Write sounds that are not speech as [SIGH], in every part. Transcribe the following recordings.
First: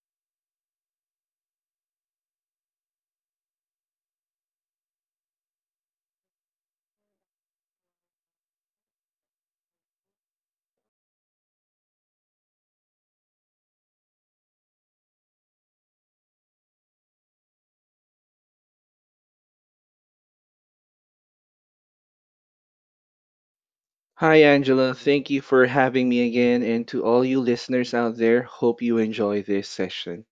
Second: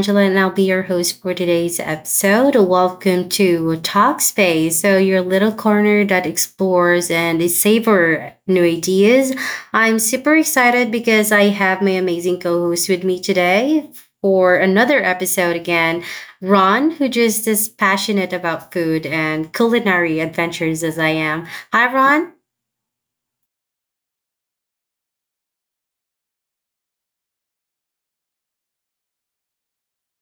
Angela, and I'll be your host for today's episode. Welcome to Talk Space. So, your little corner that explores and savor new ideas. I'm super excited because I have my amazing co host with me today for another episode again. Ron, who just is passionate about food and culinary adventures as I am. Hi, Ron. Hi, Angela. Thank you for having me again. And to all you listeners out there, hope you enjoy this session.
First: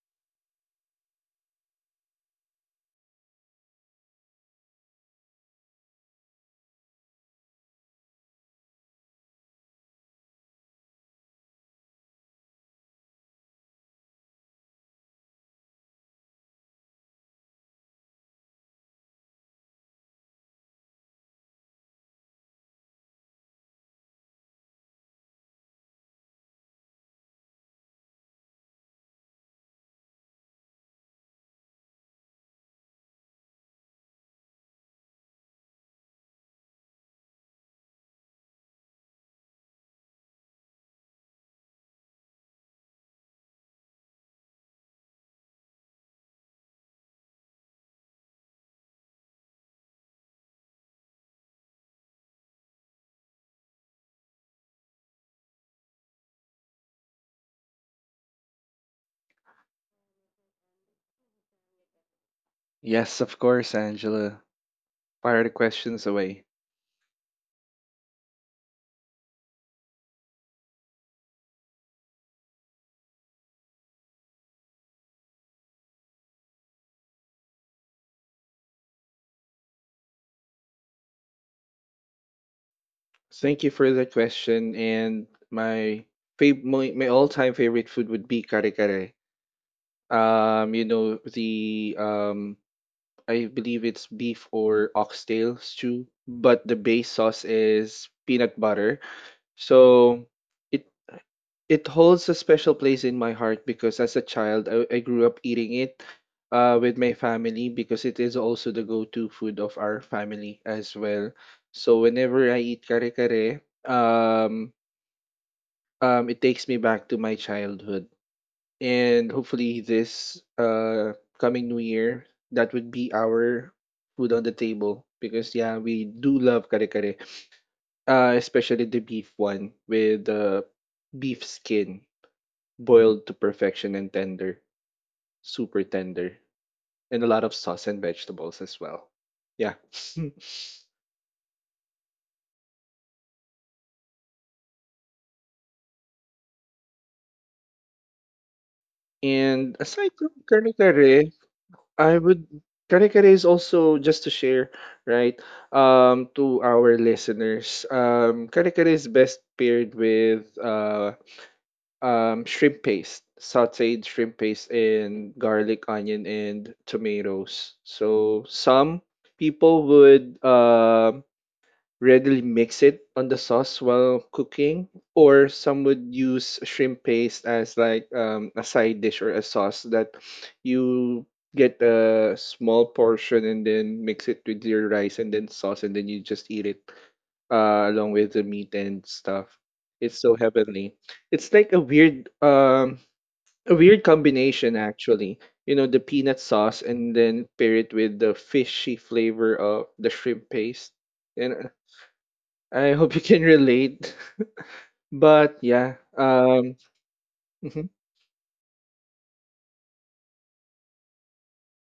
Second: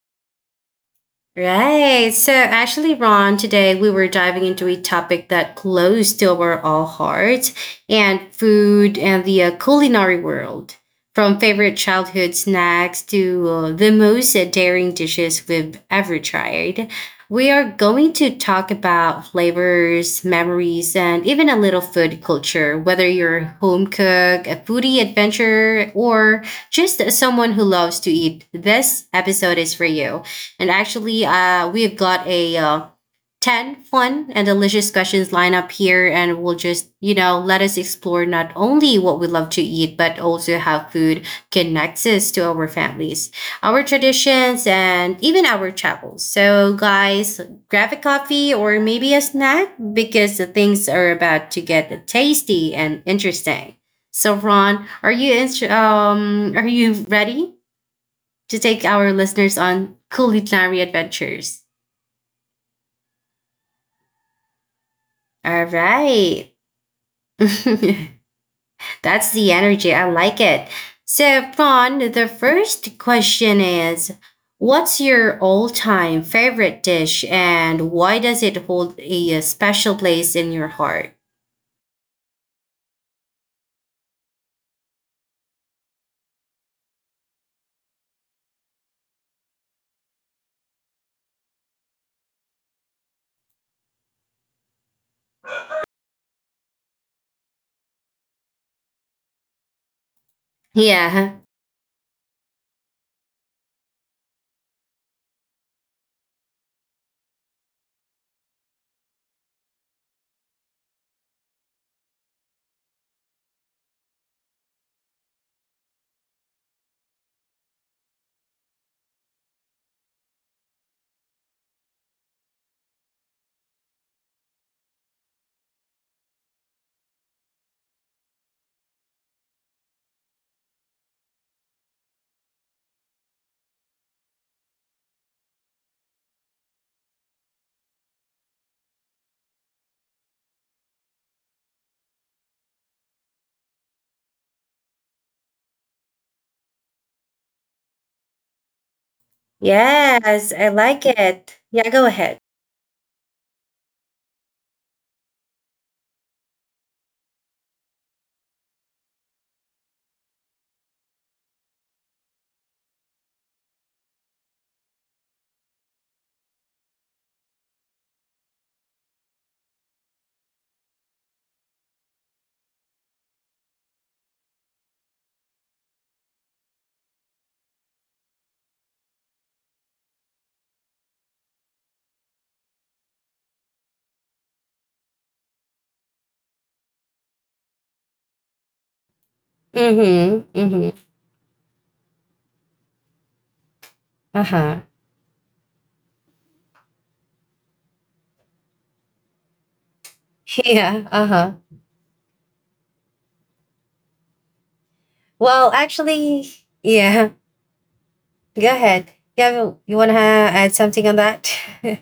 Right. So actually, Ron, today we were diving into a topic that close to our all hearts and food and the culinary world. From favorite childhood snacks to the most daring dishes we've ever tried, we are going to talk about flavors, memories, and even a little food culture, whether you're a home cook, a foodie adventurer, or just someone who loves to eat. This episode is for you. And actually, we've got a 10 fun and delicious questions lined up here, and we'll just let us explore not only what we love to eat, but also how food connects us to our families, our traditions, and even our travels. So, guys, grab a coffee or maybe a snack because the things are about to get tasty and interesting. So, Ron, are you ready to take our listeners on culinary adventures? Yes, of course, Angela. Fire the All questions away. right. [LAUGHS] That's the energy. I like it. So, Fawn, the first question is, what's your all time favorite dish and why does it hold a special place in your heart? Thank you for the question. And my my all time favorite food would be kare kare. You know, the I believe it's beef or oxtail stew, but the base sauce is peanut butter. So it Yeah. It holds a special place in my heart because as a child, I grew up eating it with my family because it is also the go-to food of our family as well. So whenever I eat kare-kare, um, it takes me back to my childhood. And hopefully this coming new year, that would be our food on the table because yeah, we do love kare-kare, especially the beef one with the beef skin boiled to perfection and tender, super tender, and a lot of sauce and vegetables as well. Yeah. [LAUGHS] And aside from Yes, I kare like kare, it. Yeah, go I ahead. would kare kare is also just to share, right? To our listeners, kare kare is best paired with shrimp paste, sautéed shrimp paste and garlic, onion, and tomatoes. So some people would readily mix it on the sauce while cooking, or some would use shrimp paste as like a side dish or a sauce that you get a small portion and then mix it with your rice and then sauce and then you just eat it along with the meat and stuff. Mm hmm. It's so Mm hmm. heavenly. It's like a weird Uh huh. combination [LAUGHS] actually. You know, the peanut sauce and then pair it with the fishy flavor of the shrimp paste. Yeah. Uh huh. And I hope you can relate. [LAUGHS] Well, But yeah, actually, yeah. mhm. Go ahead. Yeah, you wanna add something on that? [LAUGHS]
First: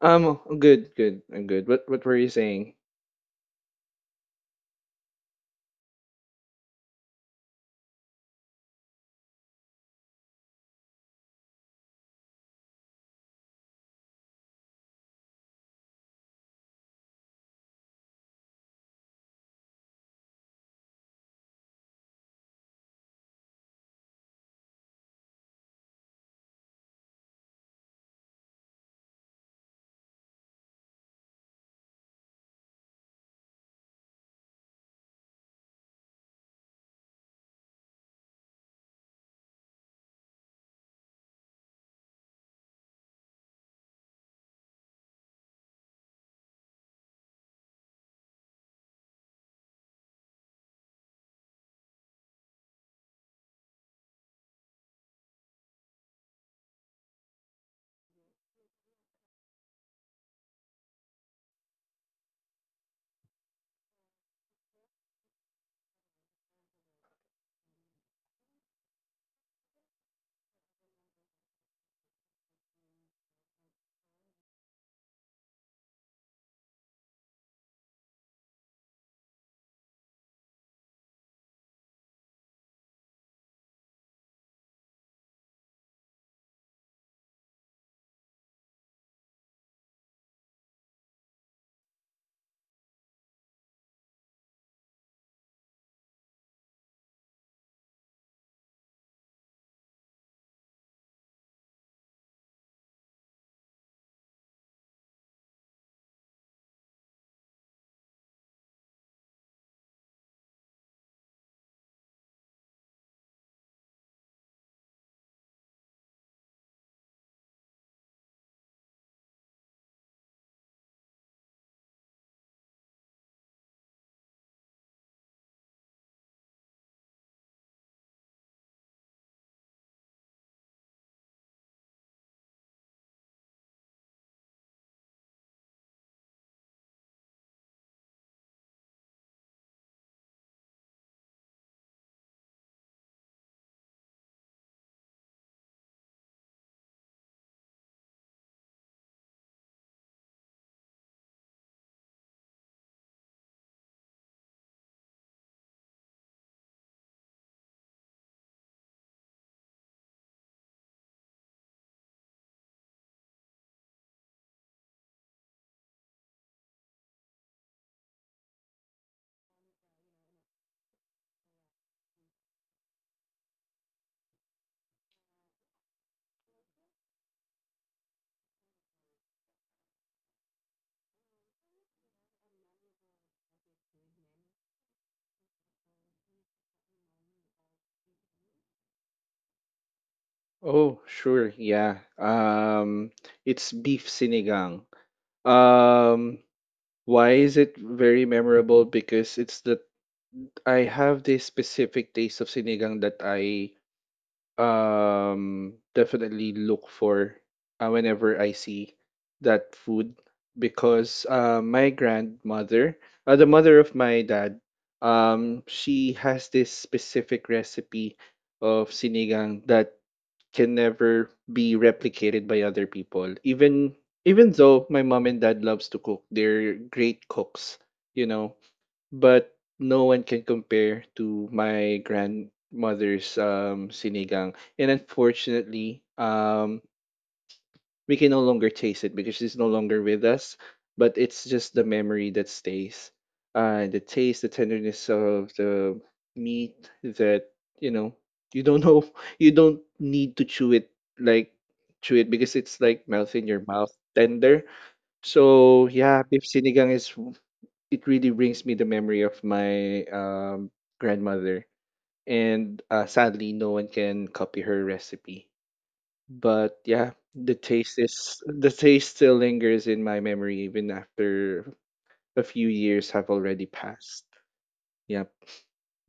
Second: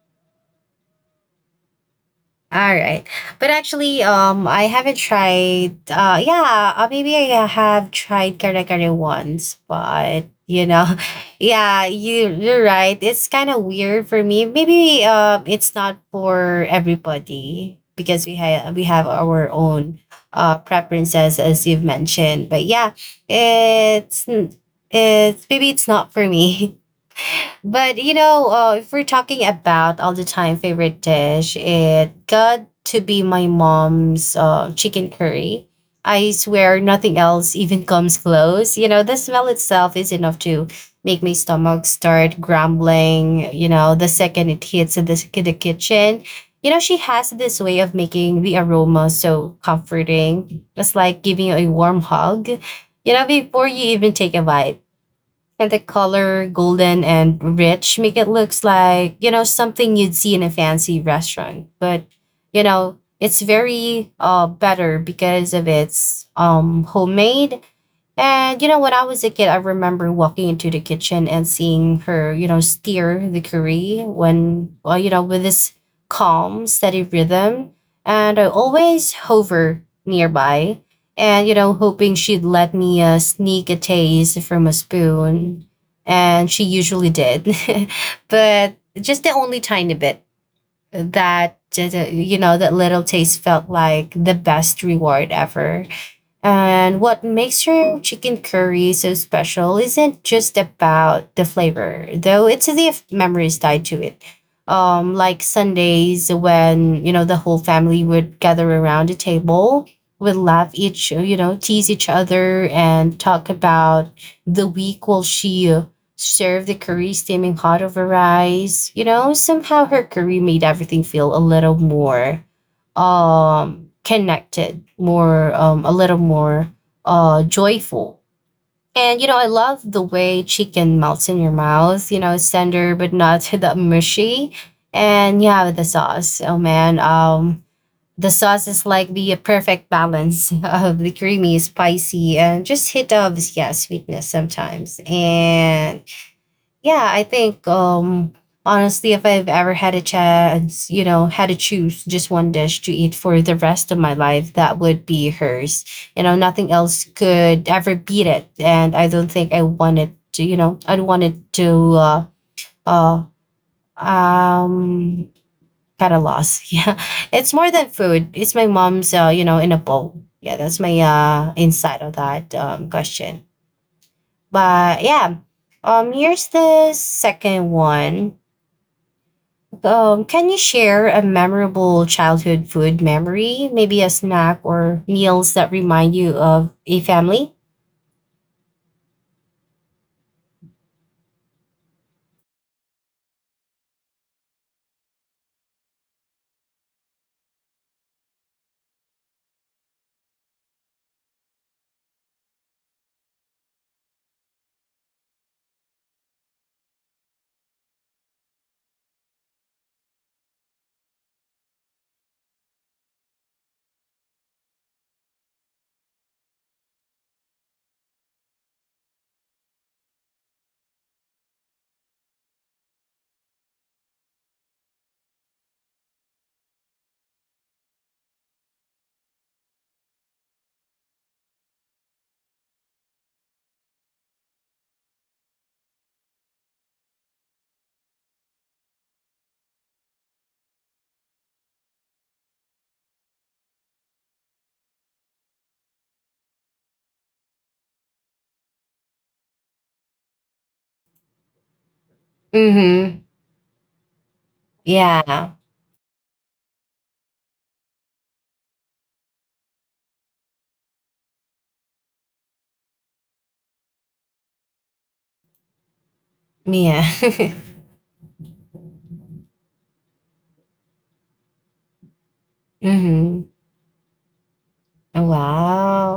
good, good, I'm good. What were you saying? All right. But actually, I haven't tried. Yeah, maybe I have tried kare kare once, but [LAUGHS] yeah, you're right. It's kind of weird for me. Maybe it's not for everybody because we have our own preferences as you've mentioned. But yeah, it's it's maybe it's not for me. [LAUGHS] But if we're talking about all the time favorite dish, it got to be my mom's chicken curry. I swear nothing else even comes close. You know, the smell itself is enough to make my stomach start grumbling, you know, the second it hits the kitchen. You know, she has this way of making the aroma so comforting. It's like giving you a warm hug, you know, before you even take a bite, and the color golden and rich make it looks like, you know, something you'd see in a fancy restaurant, but you know it's very better because of its homemade. And you know, when I was a kid, I remember walking into the kitchen and seeing her, you know, steer the curry when, well, you know, with this calm, steady rhythm. And I always hover nearby and, you know, hoping she'd let me sneak a taste from a spoon. And she usually did, [LAUGHS] but just the only tiny bit that, you know, that little taste felt like the best reward ever. And what makes your chicken curry so special isn't just about the flavor, though it's the memories tied to it. Like Sundays when, you know, the whole family would gather around the table, would laugh each, you know, tease each other and talk about the week while she served the curry steaming hot over rice. You know, somehow her curry made everything feel a little more connected, more, a little more joyful. And, you know, I love the way chicken melts in your mouth. You know, it's tender, but not [LAUGHS] that mushy. And yeah, the sauce. Oh, man. The sauce is like the perfect balance [LAUGHS] of the creamy, spicy, and just hit of, yeah, sweetness sometimes. And yeah, I think honestly if I've ever had a chance, you know, had to choose just one dish to eat for the rest of my life, that would be hers. You know, nothing else could ever beat it. And I don't think I wanted to, you know, I'd wanted to uh um kind of loss. [LAUGHS] Yeah. It's more than food. It's my mom's in a bowl. Yeah, that's my insight of that question. But yeah. Here's the second one. Can you share a memorable childhood food memory? Maybe a snack or meals that remind you of a family? Oh, sure, yeah. It's beef sinigang. Um, why is it very memorable? Because it's that I have this specific taste of sinigang that I definitely look for whenever I see that food because my grandmother, the mother of my dad, she has this specific recipe of sinigang that can never be replicated by other people. Even though my mom and dad loves to cook, they're great cooks. You know, but no one can compare to my grandmother's sinigang. And unfortunately, we can no longer taste it because she's no longer with us. But it's just the memory that stays. The taste, the tenderness of the meat that, you know, you don't know, [LAUGHS] you don't need to chew it like because it's like Mm-hmm. melt in your mouth, tender. Yeah. So yeah, beef sinigang is it really brings me the memory of my grandmother. And sadly, no one can copy her recipe. But Yeah. yeah, [LAUGHS] the taste still lingers in my memory even after a few years have Mm-hmm. already passed. Oh, Yeah,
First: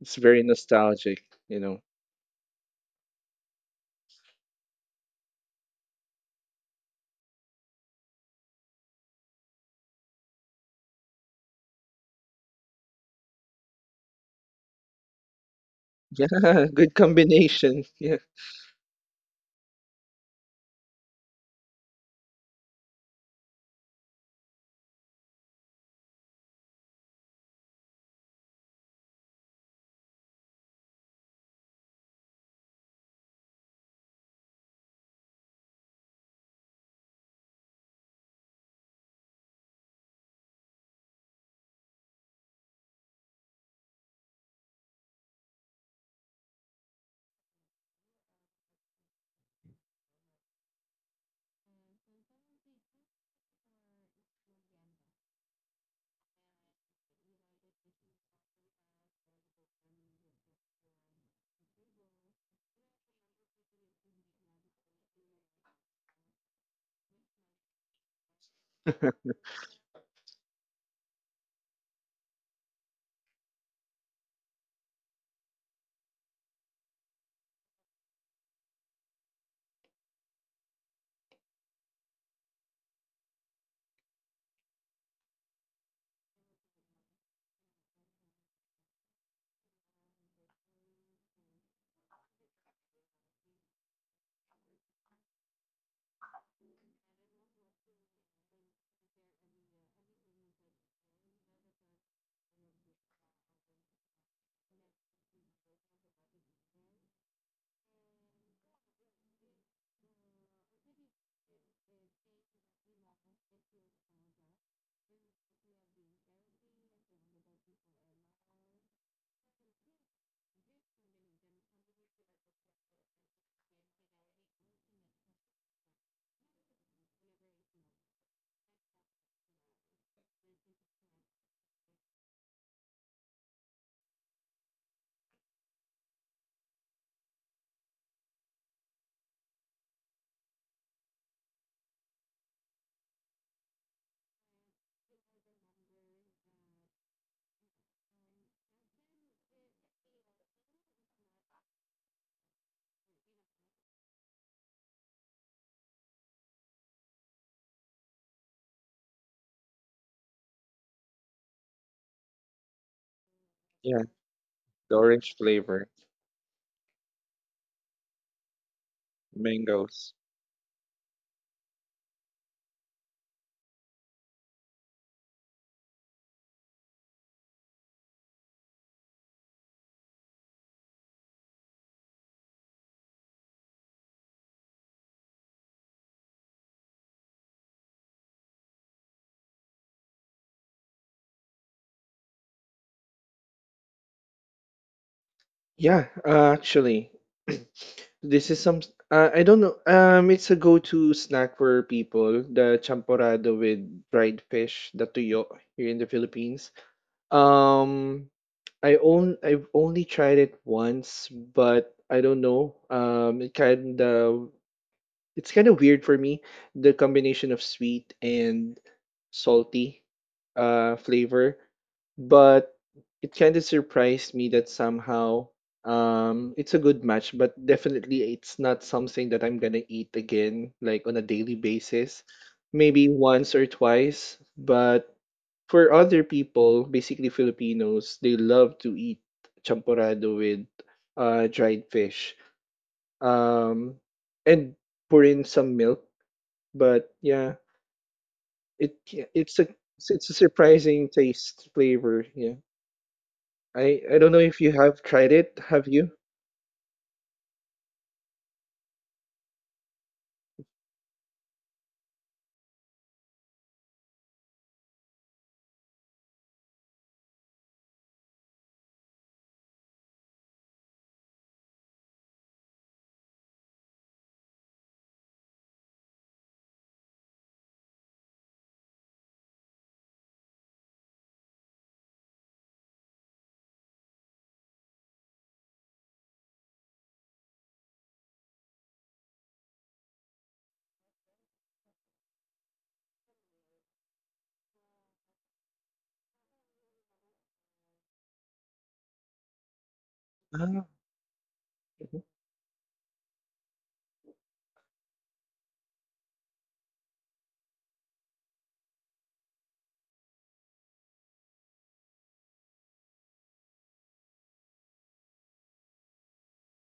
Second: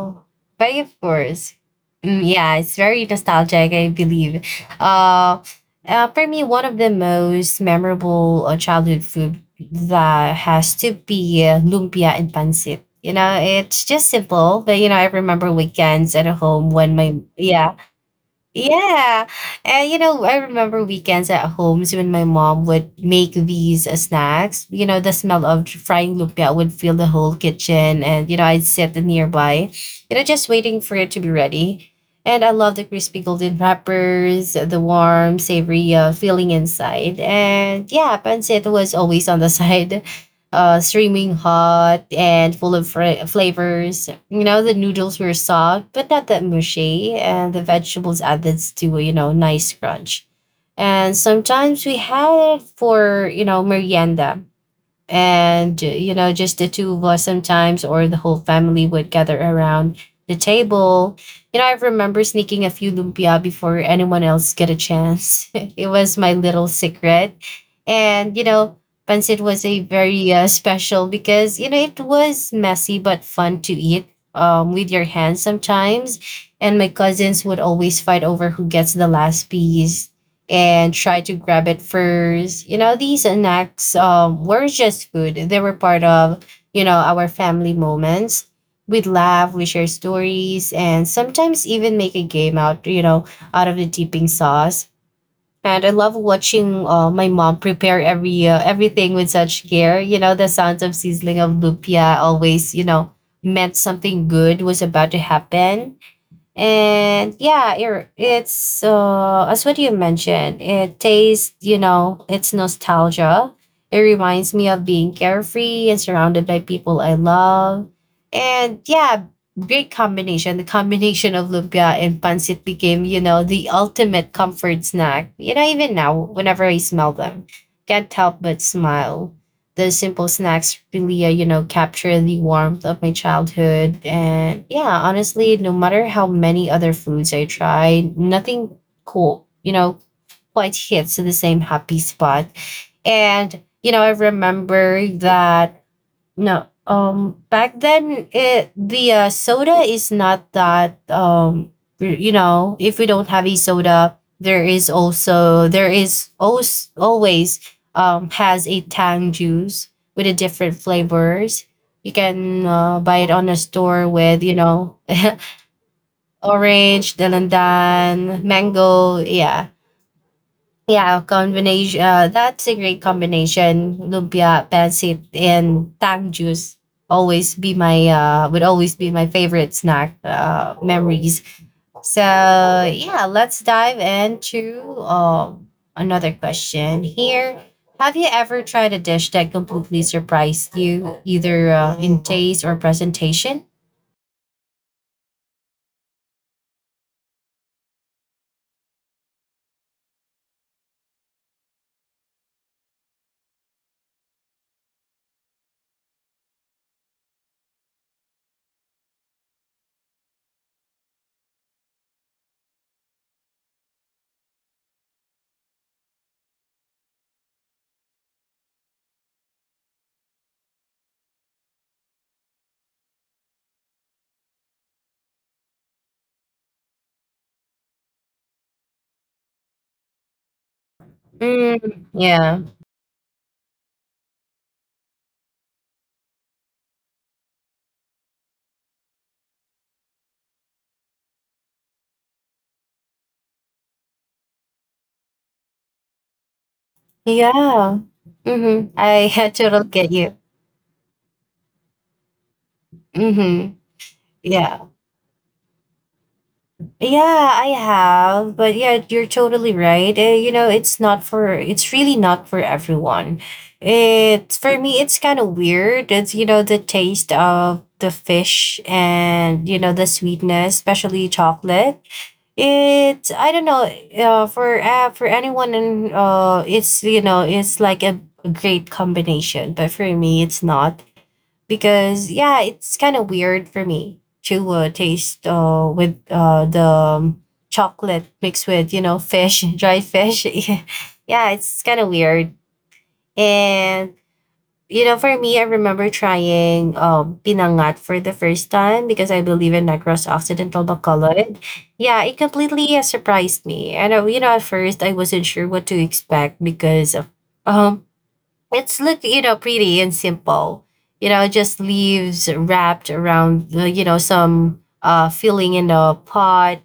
it's very But of nostalgic, course, you know. Yeah, it's very nostalgic, I believe. Uh, for me, one of the most memorable childhood food that has to be lumpia and pancit. You know, it's just simple, but you know, I remember weekends at Yeah, home [LAUGHS] when good my yeah combination. Yeah, yeah. And you know, I remember weekends at homes when my mom would make these snacks. You know, the smell of frying lumpia would fill the whole kitchen, and you know, I'd sit nearby, you know, just waiting for it to be ready. And I love the crispy golden wrappers, the warm, savory feeling inside. And yeah, pancit was always on the [LAUGHS] side, streaming hot and full of flavors. You know, the noodles were soft, but not that mushy, and the vegetables added to, a, you know, nice crunch. And sometimes we had it for, you know, merienda, and you know just the two of us sometimes, or the whole family would gather around the table. You know, I remember sneaking a few lumpia before anyone else get a chance. [LAUGHS] It was my little secret. And you know pancit was a very special because you know it was messy but fun to eat, with your hands sometimes, and my cousins would always fight over who gets the last piece and try to grab it first. You know, these snacks were just food. They were part of, you know, our family moments. We'd laugh, we share stories, and sometimes even make a game out, you know, out of the dipping sauce. And I love watching my mom prepare every everything with such care. You know, the sounds of sizzling of lumpia always, you know, meant something good was about to happen. And yeah, it's as what you mentioned, it tastes, you know, it's nostalgia. It reminds me of being carefree and surrounded by people I love. And yeah, great combination. The combination of lumpia and pancit became, you know, the ultimate comfort snack. You know, even now, whenever I smell them, can't help but smile. The simple snacks really, you know, capture the warmth of my childhood. And yeah, honestly, no matter how many other foods I try, nothing cool, you know, quite hits the same happy spot. And, you know, I remember that no. Back then it the soda is not that you know, if we don't have a soda, there is also there is always has a tang juice with a different flavors. You can buy it on a yeah, store with, you the know, orange [LAUGHS] flavor, orange, dalandan, mango, yeah. mangoes. Yeah, combination. That's a great combination. Lumpia, pancit, and tang juice always be my would always be my favorite snack memories. So yeah, let's dive into another question here. Have you ever tried a dish that completely surprised you, either in taste or presentation? Yeah, actually, [CLEARS THROAT] this is some. I don't know. It's a go-to snack for people. The champorado with fried fish, the tuyo here in the Philippines. Um, I own. I've only tried it once, but I don't know. It kind of weird for me, the combination of sweet and salty flavor, but it kind of surprised me that somehow it's a good match, but definitely it's not something that I'm gonna eat again, like on a daily basis. Yeah, Maybe once or twice, but for other people, basically Filipinos, they love to eat champorado with dried fish. Um, and pour in some milk but yeah, yeah. Mm-hmm. it yeah, I [LAUGHS] it's a totally get it's a you. surprising taste flavor. Yeah, Mm-hmm. I don't know if you Yeah. have tried it. Have you? Yeah, I have, but yeah, you're totally right. You know, it's not for it's really not for everyone. It's for me it's kind of weird. It's you know the taste of the fish and you know the sweetness, especially chocolate. It's I don't know, for anyone, and it's you know, it's like a great combination, but for me it's not because yeah, it's kind of weird for me to taste with the chocolate mixed with you know fish, [LAUGHS] dried fish. [LAUGHS] Yeah, it's kind of weird. And you know, for me, I remember trying pinangat for the first time because I believe in Negros Occidental Ah, Bacolod. okay. Yeah, it completely surprised me. And you know, at first I wasn't sure what to expect because um it's look you know pretty and simple, you know just leaves wrapped around the you know some filling in a pot,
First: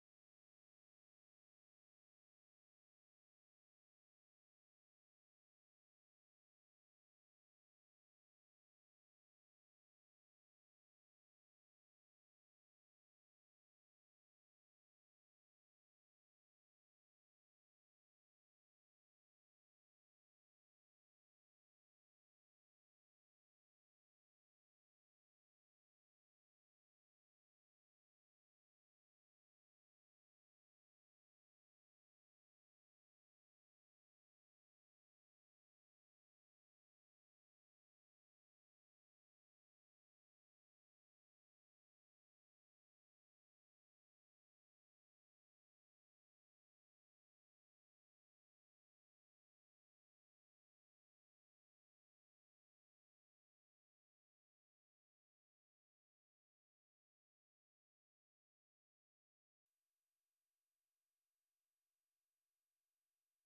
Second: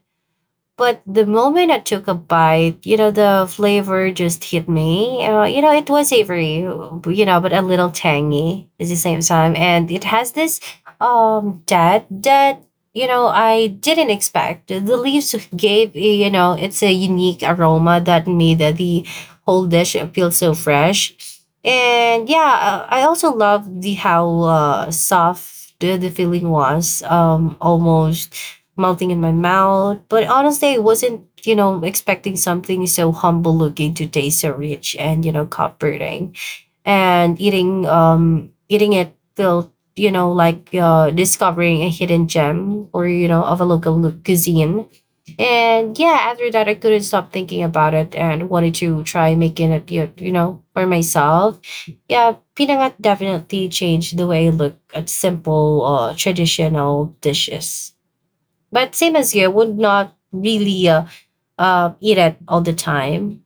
but the moment I took a bite, you know, the flavor just hit me. You know, it was savory, you know, but a little tangy at the same time. And it has this that you know I didn't expect. The leaves gave you know it's a unique aroma that made the whole dish feel so fresh. And yeah, I also love the how soft the feeling was. Almost melting in my mouth. But honestly, I wasn't, expecting something so humble looking to taste so rich and, comforting. And eating it felt, like discovering a hidden gem or, of a local cuisine. And yeah, after that I couldn't stop thinking about it and wanted to try making it for myself. Yeah, pinangat definitely changed the way I look at simple traditional dishes. But same as you, I would not really eat it all the time.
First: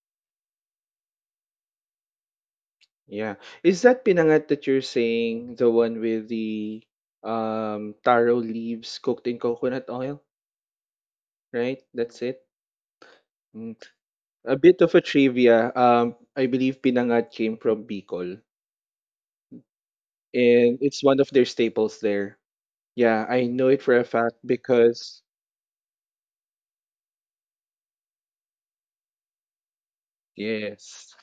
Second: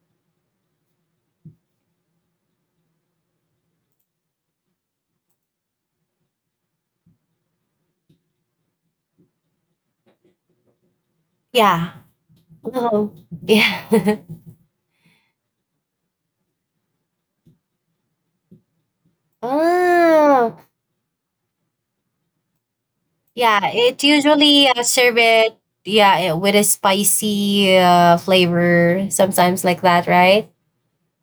Yeah. Is that pinangat that you're saying the one with the taro leaves cooked in coconut oil, right? Yeah. That's it. Oh. Mm. Yeah. [LAUGHS] A bit of a trivia. I believe pinangat came from Bicol, Oh. and it's one of their staples there. Yeah, I Yeah. know it for It a fact usually serve because it. Yeah, with a spicy flavor, sometimes like that, right? yes,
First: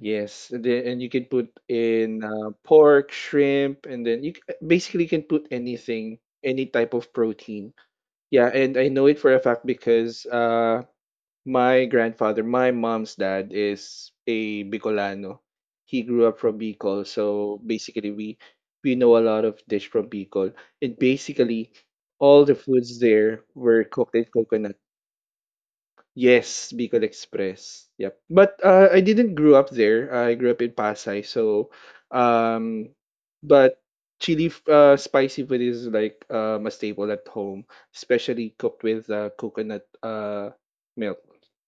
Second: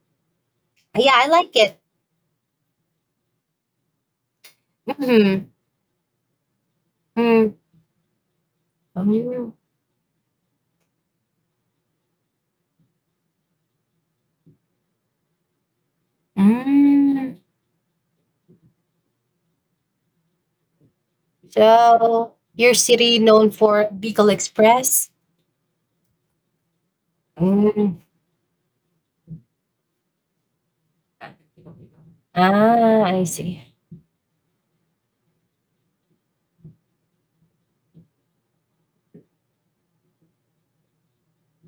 yes, and you Yeah, can I put like it. in pork, shrimp, and then basically can put Mm-hmm. anything, any type of Mm. protein. Yeah, and I know it for a Mm. fact because my grandfather, my mom's dad is a Bicolano. He grew up from Bicol, Mm. so basically we know a lot of dish from Bicol. And basically So, all the your foods city there known were for cooked in Beagle coconut. Express? Yes, Bicol Express. Mm. Yep. But I didn't grow up there. I grew up in Pasay, so um Ah, I see. but spicy food is like a staple at home, especially cooked with coconut milk.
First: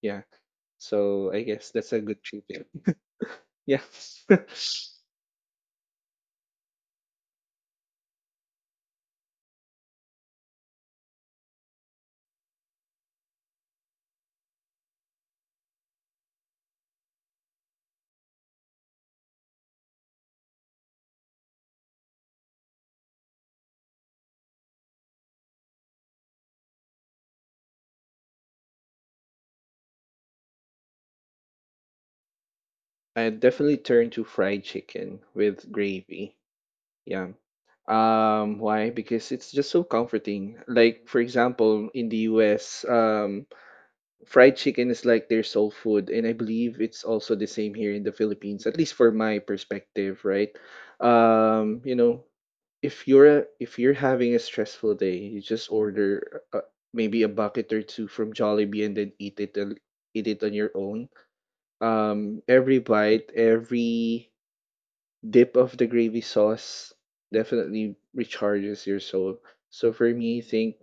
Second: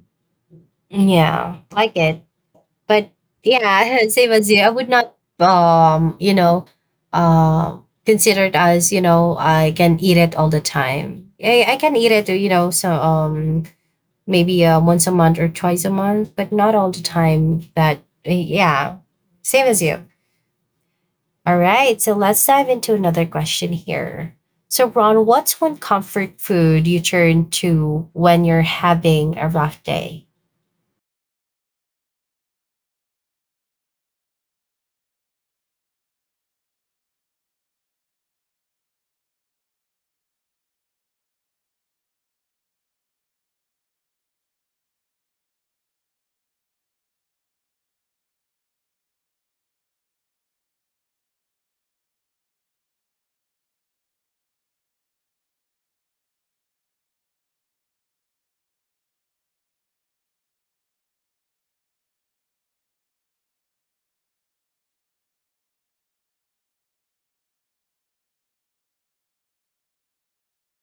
Yeah. So I Yeah, guess that's like a it. good treat there. [LAUGHS] But Yeah. Yeah, [LAUGHS] same [LAUGHS] as you. I would not, uh, consider it as I can eat it all the time. I can eat it, so maybe once a month or twice a month, but not all the time. Uh, yeah, Same as you. All right, so let's dive into another question here. So Ron, what's one comfort food you turn to when you're having a rough day? I'd definitely turn to fried chicken with gravy. Yeah. Why? Because it's just so comforting. Like, for example, in the US, fried chicken is like their soul food, and I believe it's also the same here in the Philippines, at least for my perspective, right? You know, if you're having a stressful day, you just order maybe a bucket or two from Jollibee and then eat it on your own. Every bite, every dip of the gravy sauce definitely recharges your soul. So for me, I think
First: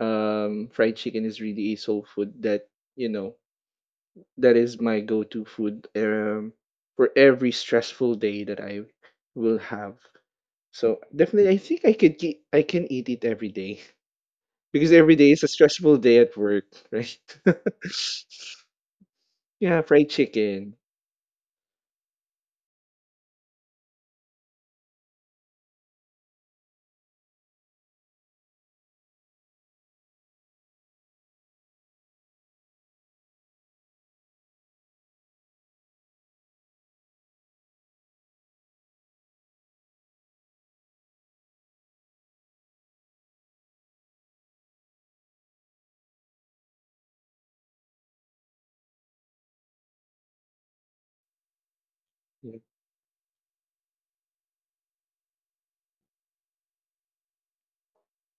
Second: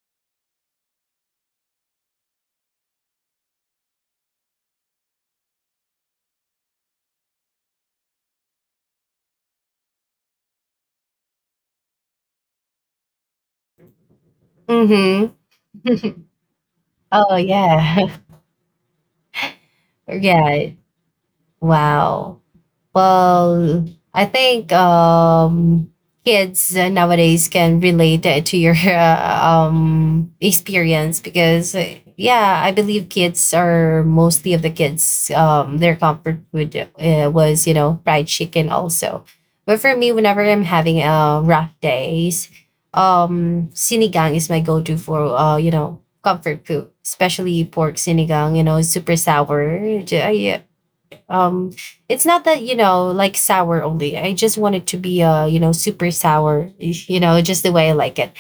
fried chicken is really a soul food that you know that is my go-to food for every stressful day that I will have. So definitely, I think I can eat it every day [LAUGHS] because every Mm-hmm. day is a stressful day [LAUGHS] at work, right? Oh [LAUGHS] yeah. yeah, [LAUGHS] fried Yeah. chicken. Wow. Well, I think kids nowadays can relate to your [LAUGHS] experience because, yeah, I believe kids are mostly of the kids, their comfort food was, fried chicken also. But for me, whenever I'm having rough days, sinigang is my go to for, comfort food, especially pork sinigang, you know, it's super sour. I, um, it's not Yeah, that like sour only. I just want it to be super sour. You know just the way I like it,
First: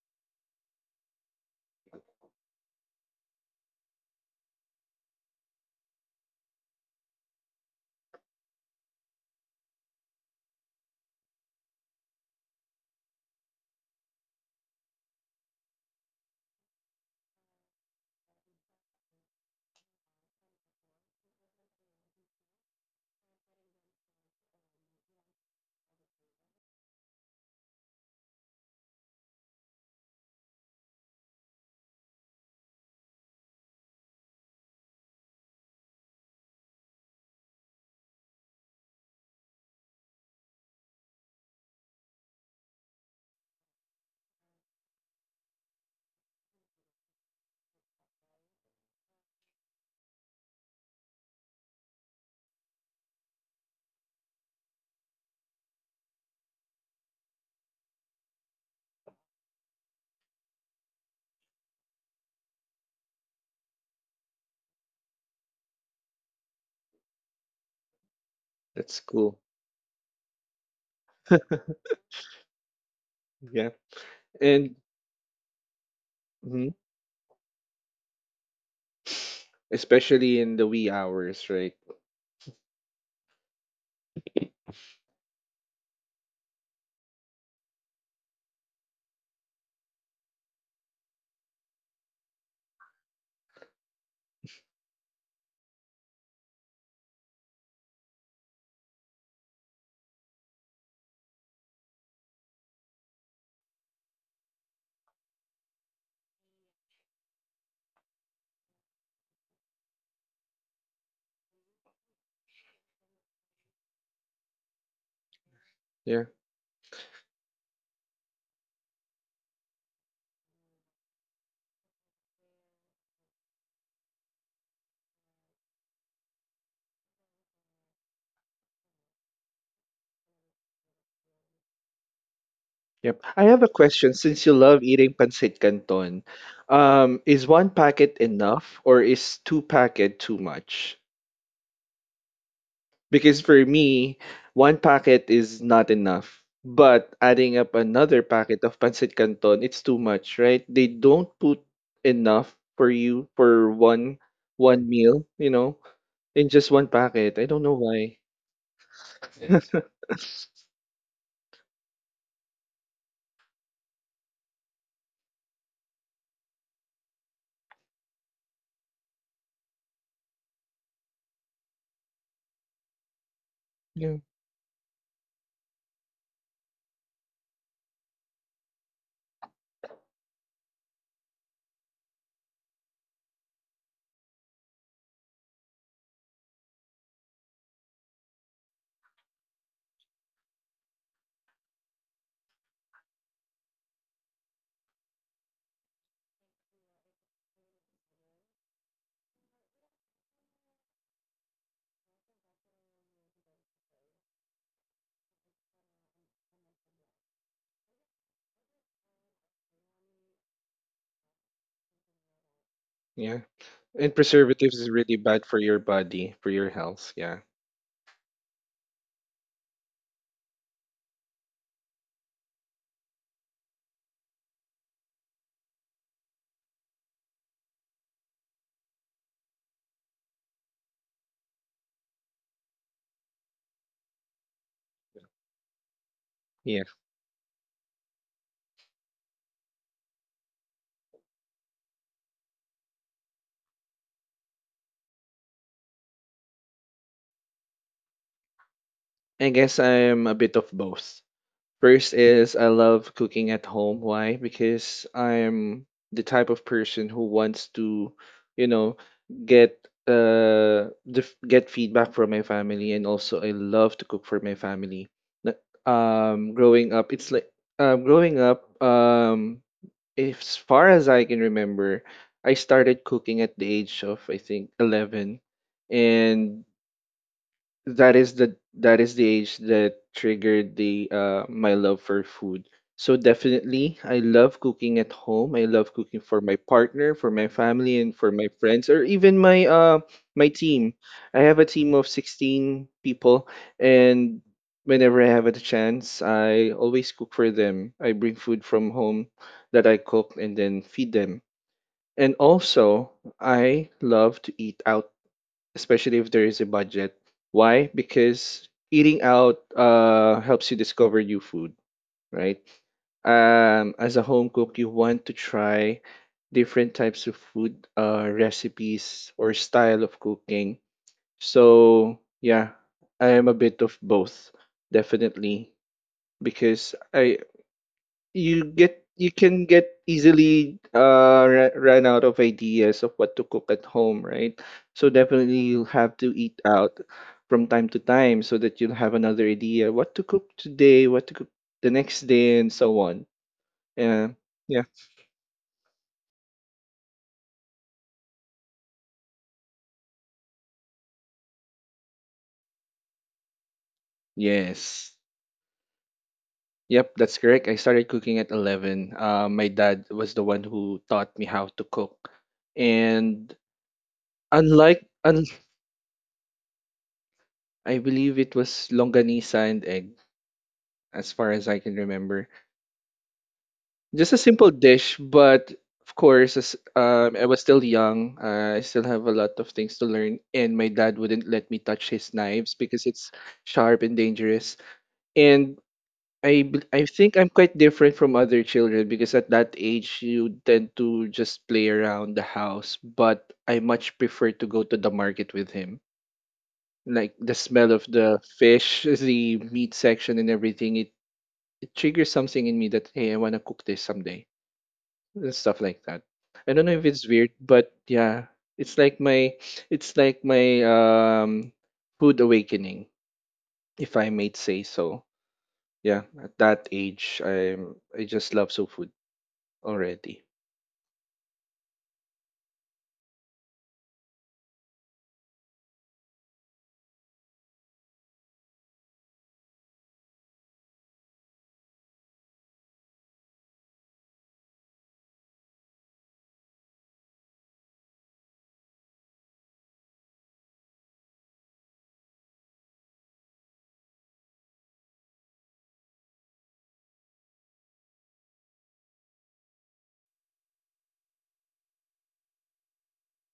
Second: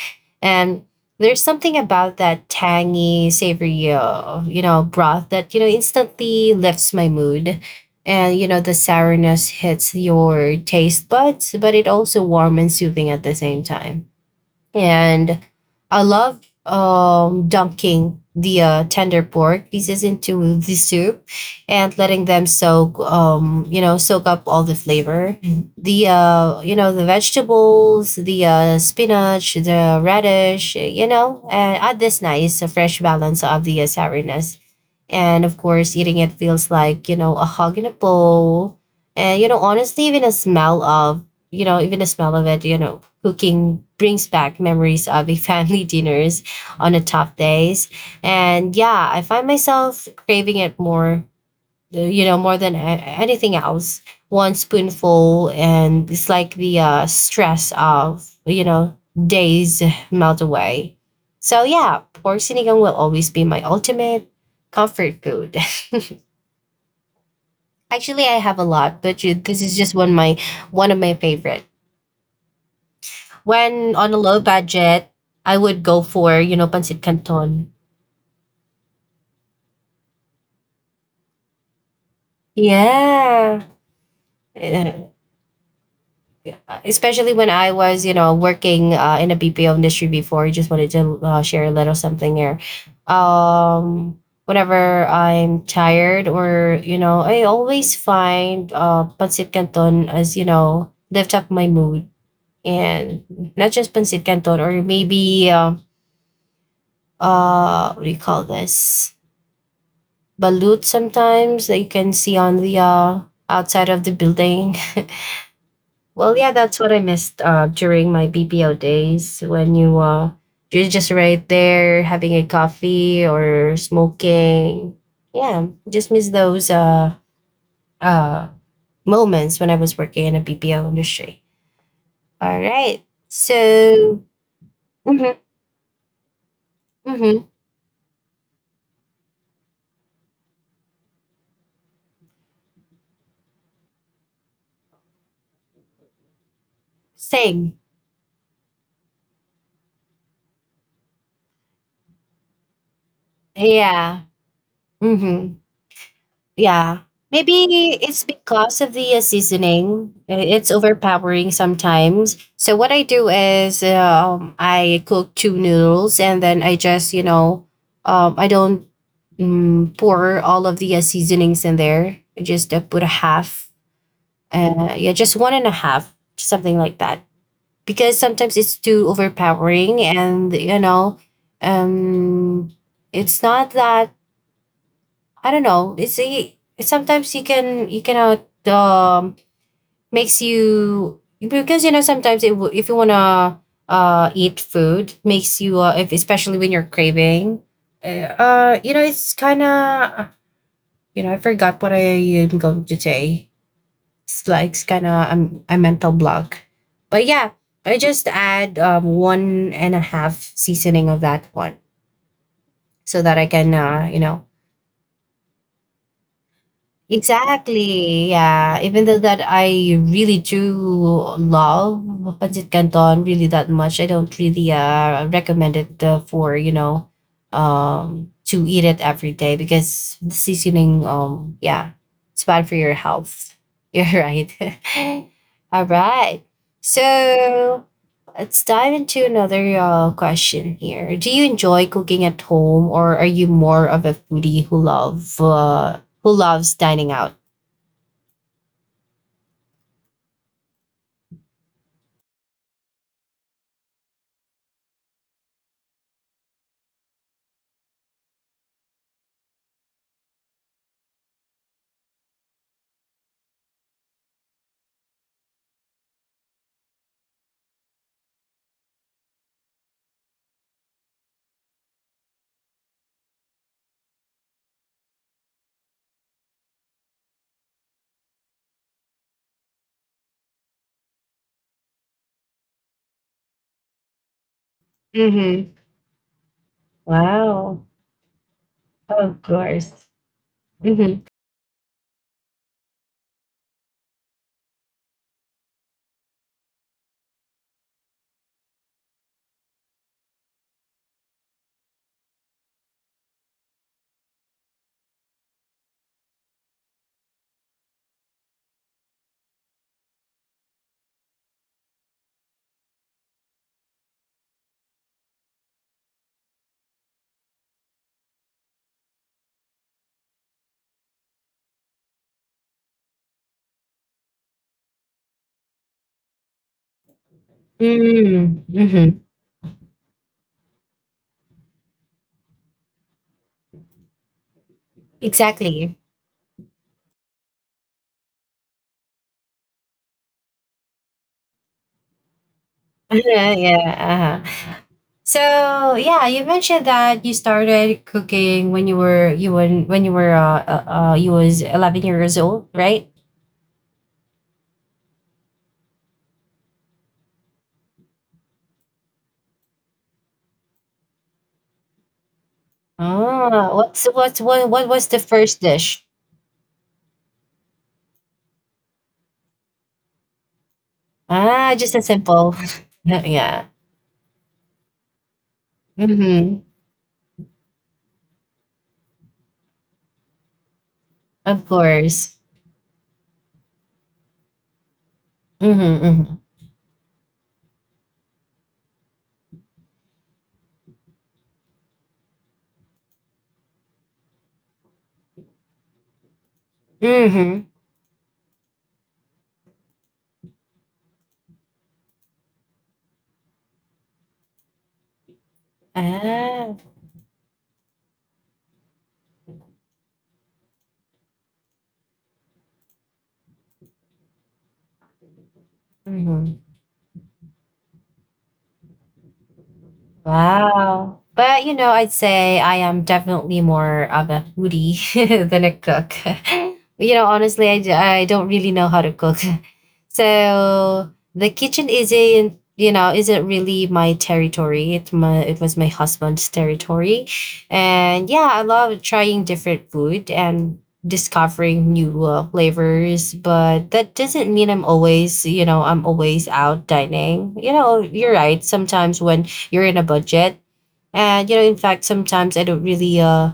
and there's something about that tangy, savory broth that instantly lifts my mood. And you know the sourness hits your taste buds, but it also warm and soothing at the same time and I love dunking the tender pork pieces into the soup and letting them soak, soak up all the flavor. Mhm. The the vegetables, the spinach, the radish, you know, and add this nice fresh balance of the souriness. And of course, eating it feels like a hug in a bowl, and honestly, even the smell of it, cooking brings back memories of a family [LAUGHS] dinners on the tough days. And yeah, I find myself craving it more, more than anything else. One spoonful, and it's like the stress of, days melt away. So yeah, pork sinigang will always be my ultimate comfort food. [LAUGHS] Actually, I have a lot, that's but cool. this is just one of my favorite. [LAUGHS] Yeah, When on a low and budget, I would go for, mhm, pancit canton. especially in the wee hours, right? Yeah. Eh, Especially when I was, working in a BPO industry before, I just wanted to share a little something here. Um, Whenever I'm tired or, I always find pancit canton as, lift up my mood. And not just pancit canton or maybe, what do you call this? Balut sometimes that you can see on the outside of the building. [LAUGHS] Yeah. Well, yeah, that's what I missed during my BPO days when you you're just right there having a coffee or smoking. Yeah, just miss those uh, moments when I was working in a BPO industry. All right, Yep. I have a question. so Since you love eating mm-hmm, pancit canton, is mm-hmm, one packet enough or is two packet too much? Because for me, one packet is not enough. But adding up same, another packet of pancit canton, it's too much, right? They don't put enough for you for one yeah. one meal, you Mm-hmm. know, in just one Yeah. packet. I don't know Maybe why. it's because of the [LAUGHS] seasoning. It's overpowering sometimes. So what I do is I cook two noodles and then I just, I don't pour all of the seasonings in there. I just put a half. Yeah. Yeah, just one and a half, something like that. Because sometimes it's too overpowering and, um, it's not that I don't know. Sometimes you cannot makes you because you know sometimes it will if you wanna eat food makes you if especially when you're craving uh you know it's kind of you know I forgot what I am going to say. It's like it's kind of a mental block, but yeah, I just add one and a half seasoning of that one so that Yeah. I can And you know preservatives is really bad for your body, for your health. Yeah. Exactly. Yeah. Even though that I really do love pancit canton really that much, I don't really recommend it for to eat it every day because the seasoning yeah it's bad for your health. [LAUGHS] You're right. [LAUGHS] All right. Yeah. So let's dive into another question here. Do you enjoy cooking at home, or are you more of a foodie who love who loves dining out. I guess I'm a bit of both. First is I love cooking at home. Why? Because I'm the type of person who wants to, you know, get get feedback from my family, and also I love to cook for my family. Na- Um, growing up, it's like growing up. As far as I can remember, I started cooking at the age of I think 11, and that is the age that triggered the my love for food. So definitely I love cooking at home. I Mm-hmm. love cooking for my partner, for my Wow. family and for my friends or even Of my course. my team. Mm-hmm. I have a team of 16 people and whenever I have a chance, I always cook for them. I bring food from home that I cook and then feed them. And also, I love to eat out especially if there is a budget. Why? Because eating out helps you discover new food, right? As a home cook, you want to try different types of food recipes or style of cooking. So yeah, I am a bit of both, definitely, because I you get Mm-hmm. you can get easily run out of ideas of what to cook at home, right? So definitely you'll Exactly. have to eat out from time to time so that you'll have another idea what to cook today, what to cook the next day and so [LAUGHS] on. Yeah. Yeah. Yeah, Uh-huh. yeah, So yeah, you mentioned that you started cooking when you were you was 11 years old, right? yes, yep, that's correct. I started cooking at 11. My dad was the one who taught me how to cook and Ah, what was unlike the un- first dish? I believe it was longanisa and egg as far as Ah, I just can a remember. simple. [LAUGHS] Yeah. Just a simple dish, but of course, Mm-hmm. as I was still young, I still have a lot of things to learn, and my dad wouldn't Of let me touch his course. knives because it's sharp and dangerous. And Mm-hmm. Mm-hmm. I think I'm quite different from other children because at that age you tend to just play around the house, but I much prefer to go to the market with him. Like the Mm-hmm. smell of the fish, the meat section, and everything, it triggers something in me that hey, I want to cook this someday and stuff like that. Ah. I don't know if it's weird, but yeah, it's like my it's like my food awakening, if I may say so. Yeah, at Mm. that age, I just love soul food already. Wow. But you know, I'd say I am definitely more of a foodie [LAUGHS] than a cook. [LAUGHS] You know, honestly, I don't really know how to cook. [LAUGHS] So the kitchen isn't, isn't really my territory. It was my husband's territory. And yeah, I love trying different food and discovering new flavors, but that doesn't mean I'm always, I'm always out dining. You know, you're right. Sometimes when you're in a budget. And you know, in fact, sometimes I don't really uh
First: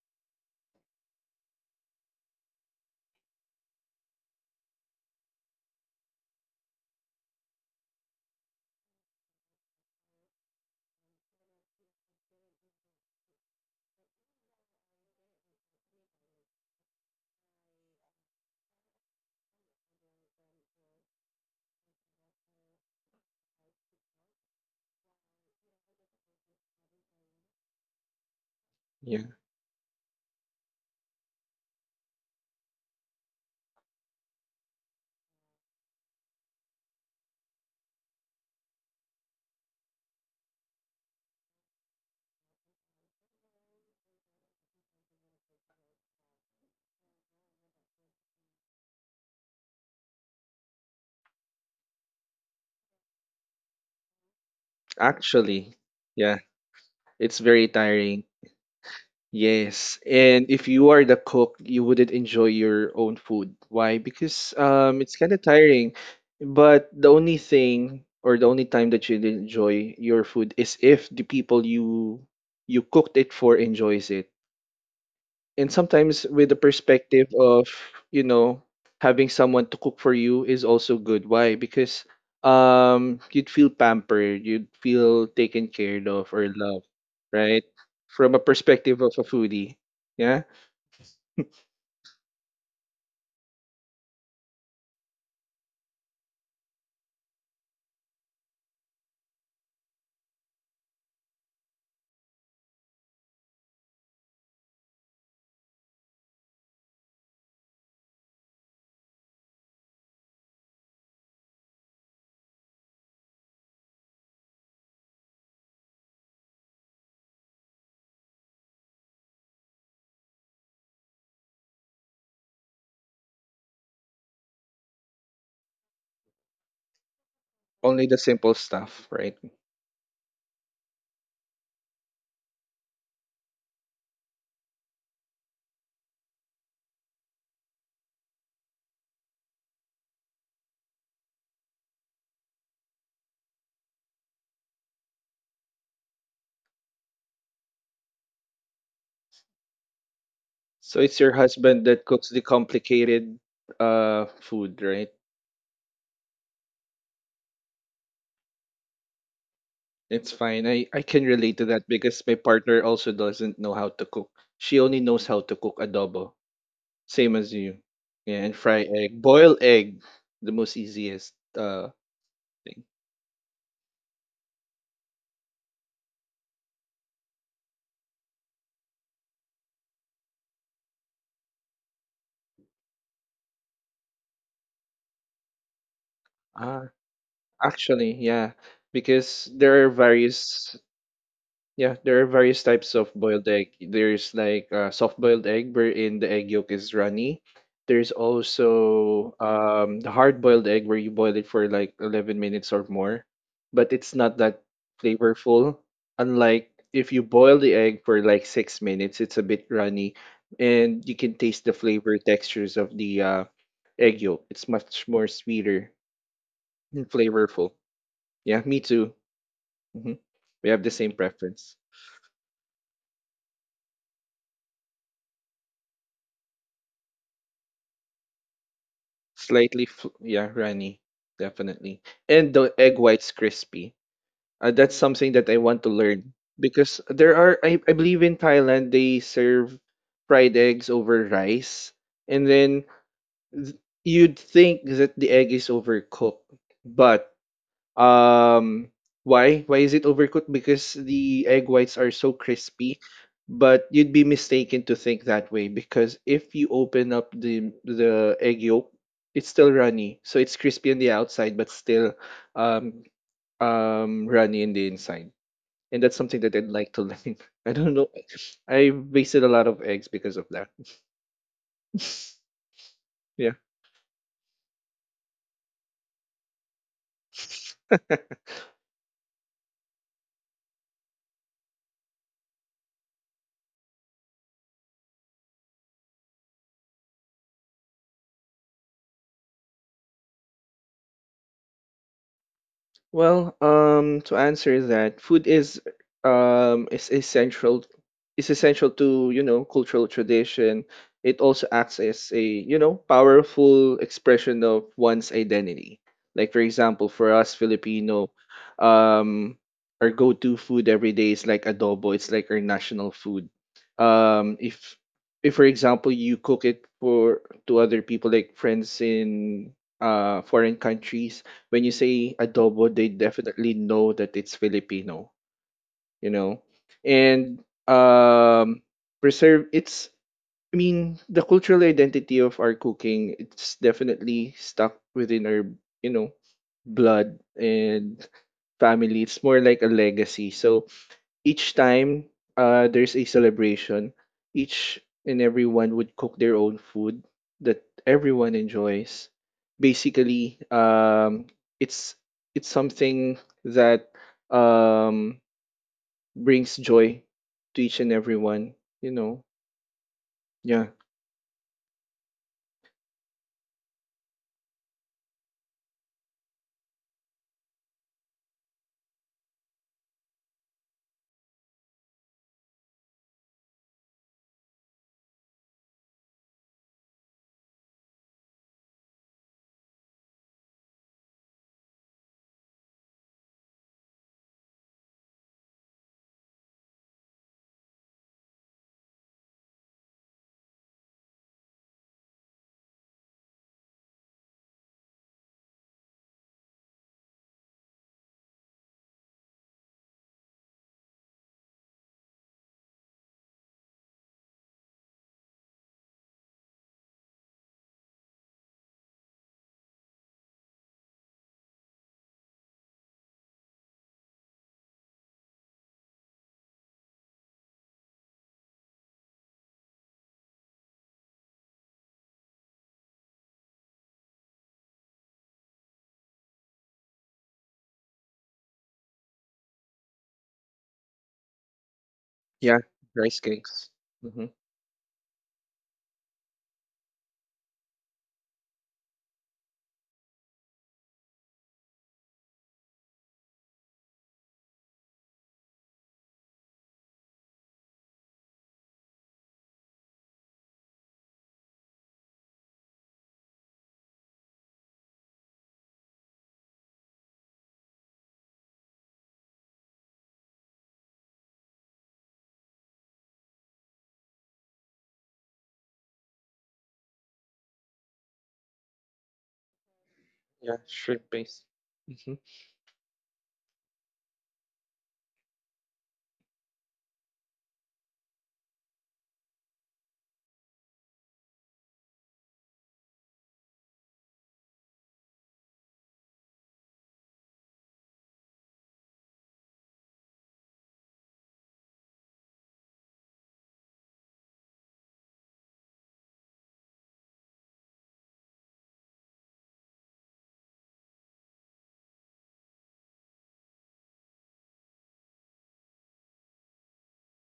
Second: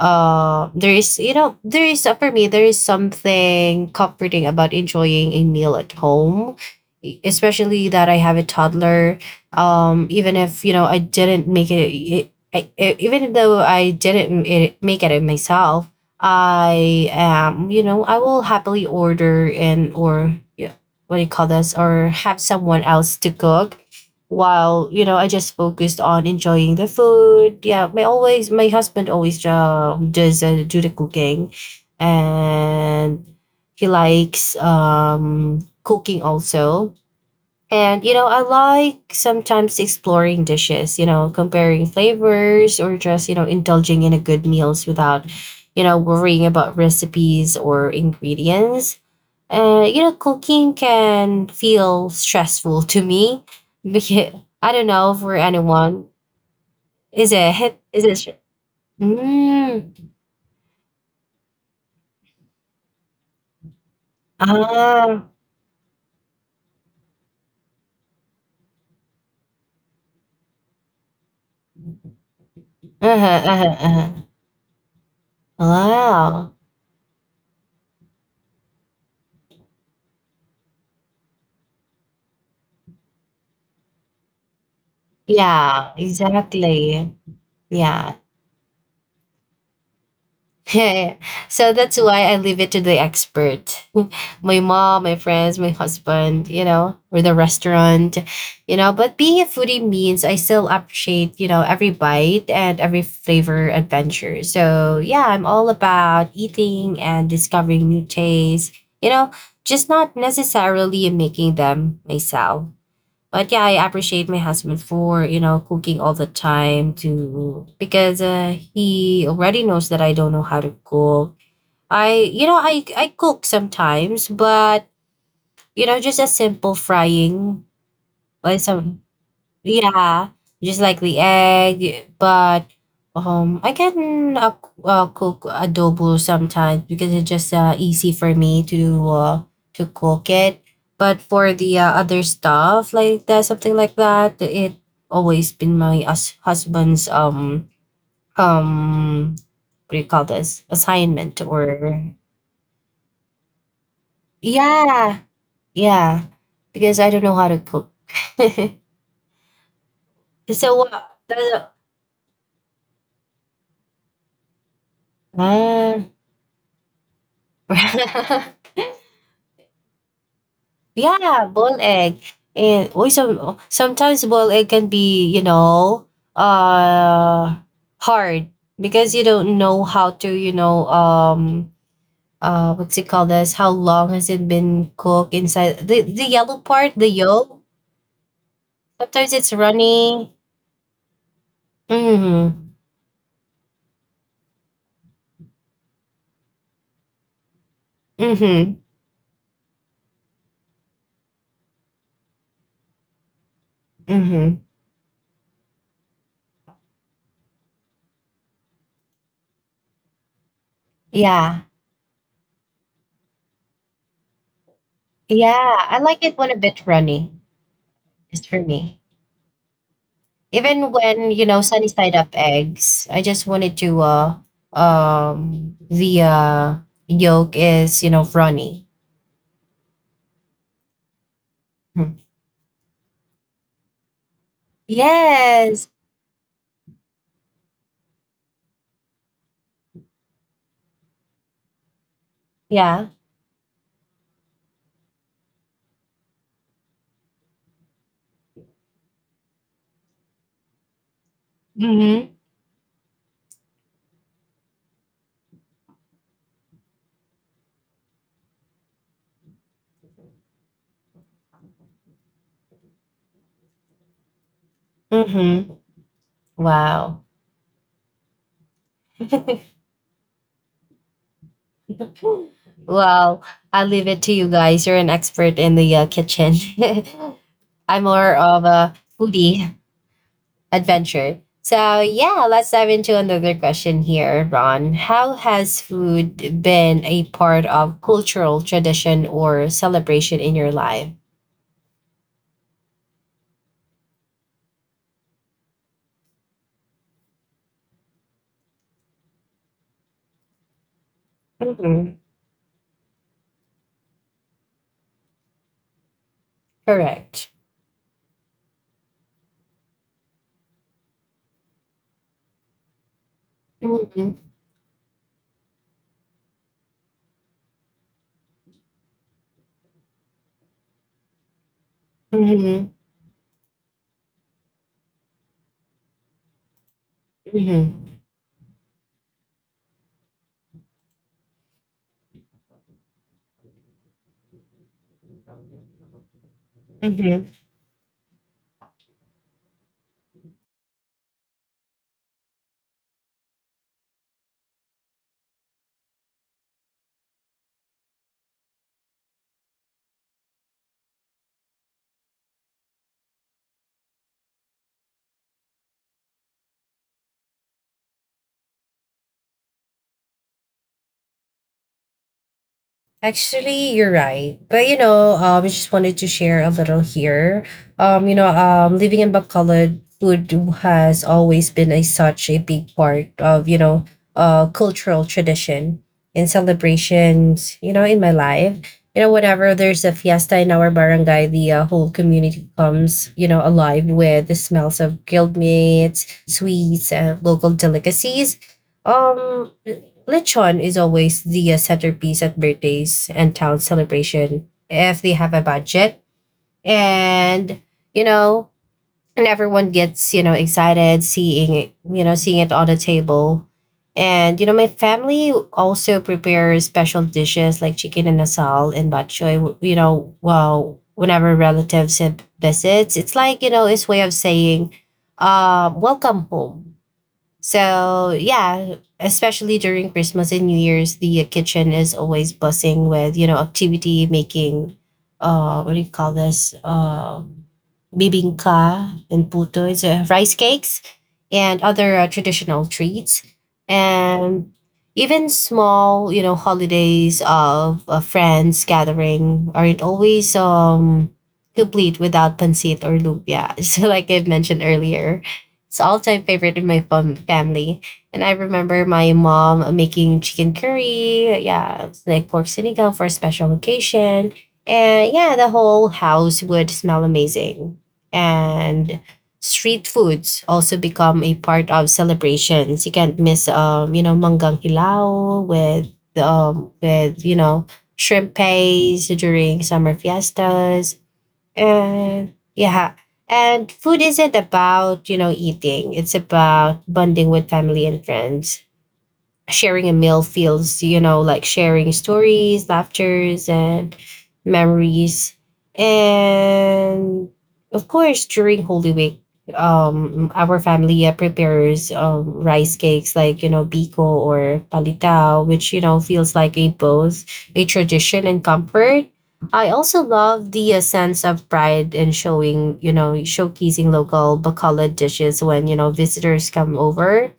uh there is there is for me there is something comforting about enjoying a meal at home especially that I have a toddler even if you know I didn't make it, even though I didn't make it myself I am I will happily order and or yeah, what do you call this or have someone else to cook while you know I just focused on enjoying the food yeah my husband Yeah, always does do the cooking and he likes cooking also and you know I like sometimes exploring dishes you know comparing flavors or just you know indulging in a good meals without you know worrying about recipes or ingredients you know, cooking can feel stressful to me because I don't know for actually, anyone. yeah, it's very Is it? tiring. Yes, Mm. and if you are the cook, you wouldn't enjoy your own food. Why? Because it's Ah. kind of tiring. But the only thing or the only time that you'd enjoy your food is if the people you cooked it Uh-huh, for uh-huh, enjoys uh-huh. it, and sometimes with Wow. the perspective of you know having someone to cook for you is also good. Why? Because you'd feel pampered, you'd feel taken Yeah, care of or loved, exactly. right? Yeah. From a perspective of a foodie, yeah. Yeah, yeah. So that's why I leave it to the expert. [LAUGHS] My mom, my friends, my husband, or the restaurant, you know. But being a foodie means I still appreciate, every bite and every flavor adventure. So yeah, I'm all about eating and discovering new tastes, you know, just not necessarily making them myself. But yeah, I appreciate my husband for, cooking all the time to because he already knows that I don't know how to cook. I cook sometimes, but just a simple frying, Only the simple like some stuff, right? yeah, just like the egg, but I can cook adobo sometimes because it's just easy for me to cook it. But for the other stuff like that, something like that, it always been my us husband's um what do you call this So it's your assignment husband that or cooks the complicated food, right? yeah yeah because I don't know how to cook. [LAUGHS] It's fine. So I what? can relate to that because my partner also doesn't know how to cook. She only knows how to cook Uh, adobo. Same as you. Yeah, [LAUGHS] and fry egg. Boil egg, the most easiest yeah, boiled egg. thing. And also sometimes boiled egg can be, uh hard because you don't know how to, what's it called this? How long has it been cooked inside the yellow Ah, part, the yolk? actually, yeah, Sometimes because it's there are runny. various... Yeah, there are various Mm-hmm. types of boiled egg. There's like soft boiled egg wherein the egg yolk is runny. There's Mm-hmm. also the hard boiled egg where you boil it for like 11 minutes or more, but it's not Mm-hmm. that flavorful. Unlike if you boil the egg for like 6 minutes, it's a bit runny, and you can Yeah. taste the flavor textures of the egg yolk. It's much more Yeah. sweeter I like it when a bit and runny. flavorful. Just for Yeah, me me. too. Hmm. We have the Even same when, preference. sunny side up eggs, I just wanted to the yolk is, runny. Slightly, yeah, runny, definitely. Hmm. And the egg white's crispy. That's something that I want Yes. to learn, because I believe in Thailand, they serve fried eggs over rice. And then Yeah. th- you'd think that the egg is overcooked, but um, why? Why is it overcooked? Because the egg whites are Mm-hmm. so crispy. But you'd be mistaken to think that way, because if you open up the egg yolk, it's still runny. So it's crispy on the outside, but still um runny in the inside. Mm-hmm. And that's something that I'd like to Wow. learn. [LAUGHS] I don't know. I wasted a lot [LAUGHS] of eggs because of that. Well, Yeah. I'll leave it to you guys. You're an expert in the kitchen. [LAUGHS] I'm more of a foodie. Adventure. So yeah, let's dive into another question here, Ron. How has food been a part of cultural tradition or celebration in your life? Well, to answer that, food is um is essential essential to, you know, cultural tradition. It also acts Mhm. as a, you know, powerful expression of one's identity. Like for example, for Correct. us Filipino, um, our go-to food every day is like adobo. It's like our national food. Hmm. Um, if if for example you cook it for to other people like friends in foreign countries, when you say Hmm. adobo, they definitely know that it's Filipino, you know? And Hmm. um preserve it's I mean, the cultural identity of our cooking, it's definitely stuck within our, you know, blood Hmm. and family. It's more like a legacy. So each time there's a celebration, each and everyone would cook their own food that everyone enjoys. Basically, it's it's something that um, brings joy to each and everyone. You know, yeah, Actually, you're right. But you know, I just wanted to share a little here. Living in Bacolod, food has always been a such a big part of cultural tradition and celebrations. You know, in my life, you know, whenever there's a fiesta in our barangay, the whole community comes, you know, alive with the smells of grilled meats, sweets, and local delicacies um, Lechon is always the centerpiece at birthdays and town celebration if they have a budget. And, you know, and everyone gets, you know, excited seeing it, you know, seeing it on the table. And, you know, my family also prepares special dishes like chicken and asal and bok choy, you know, well, whenever relatives have visits. It's like, you know, it's way of saying, welcome home. So yeah, especially during Christmas and New Year's, the kitchen is always buzzing with activity making. What do you call this? Bibingka and puto. It's rice cakes and other yeah, traditional treats, rice cakes. Hmm. and even small holidays of friends gathering aren't always complete without pancit or lumpia. [LAUGHS] So like I've mentioned earlier. It's all-time favorite in my family. And I remember my mom making chicken curry. Yeah, it's like pork sinigang for a special occasion. And yeah, the whole house would smell amazing. And street foods also become a part of celebrations. You can't miss you know, manggang hilao with with you know, shrimp paste during summer Yeah, fiestas shrimp base. Hmm. and yeah. And food isn't about, you know, eating. It's about bonding with family and friends sharing a meal feels, you know, like sharing stories, laughters, and memories. And of course, during Holy Week, our family prepares rice cakes like, you know, biko or palitao, which, you know, feels like a both a tradition and comfort. I also love the sense of pride in showing, you know, showcasing local Bacala dishes when, you know, visitors come over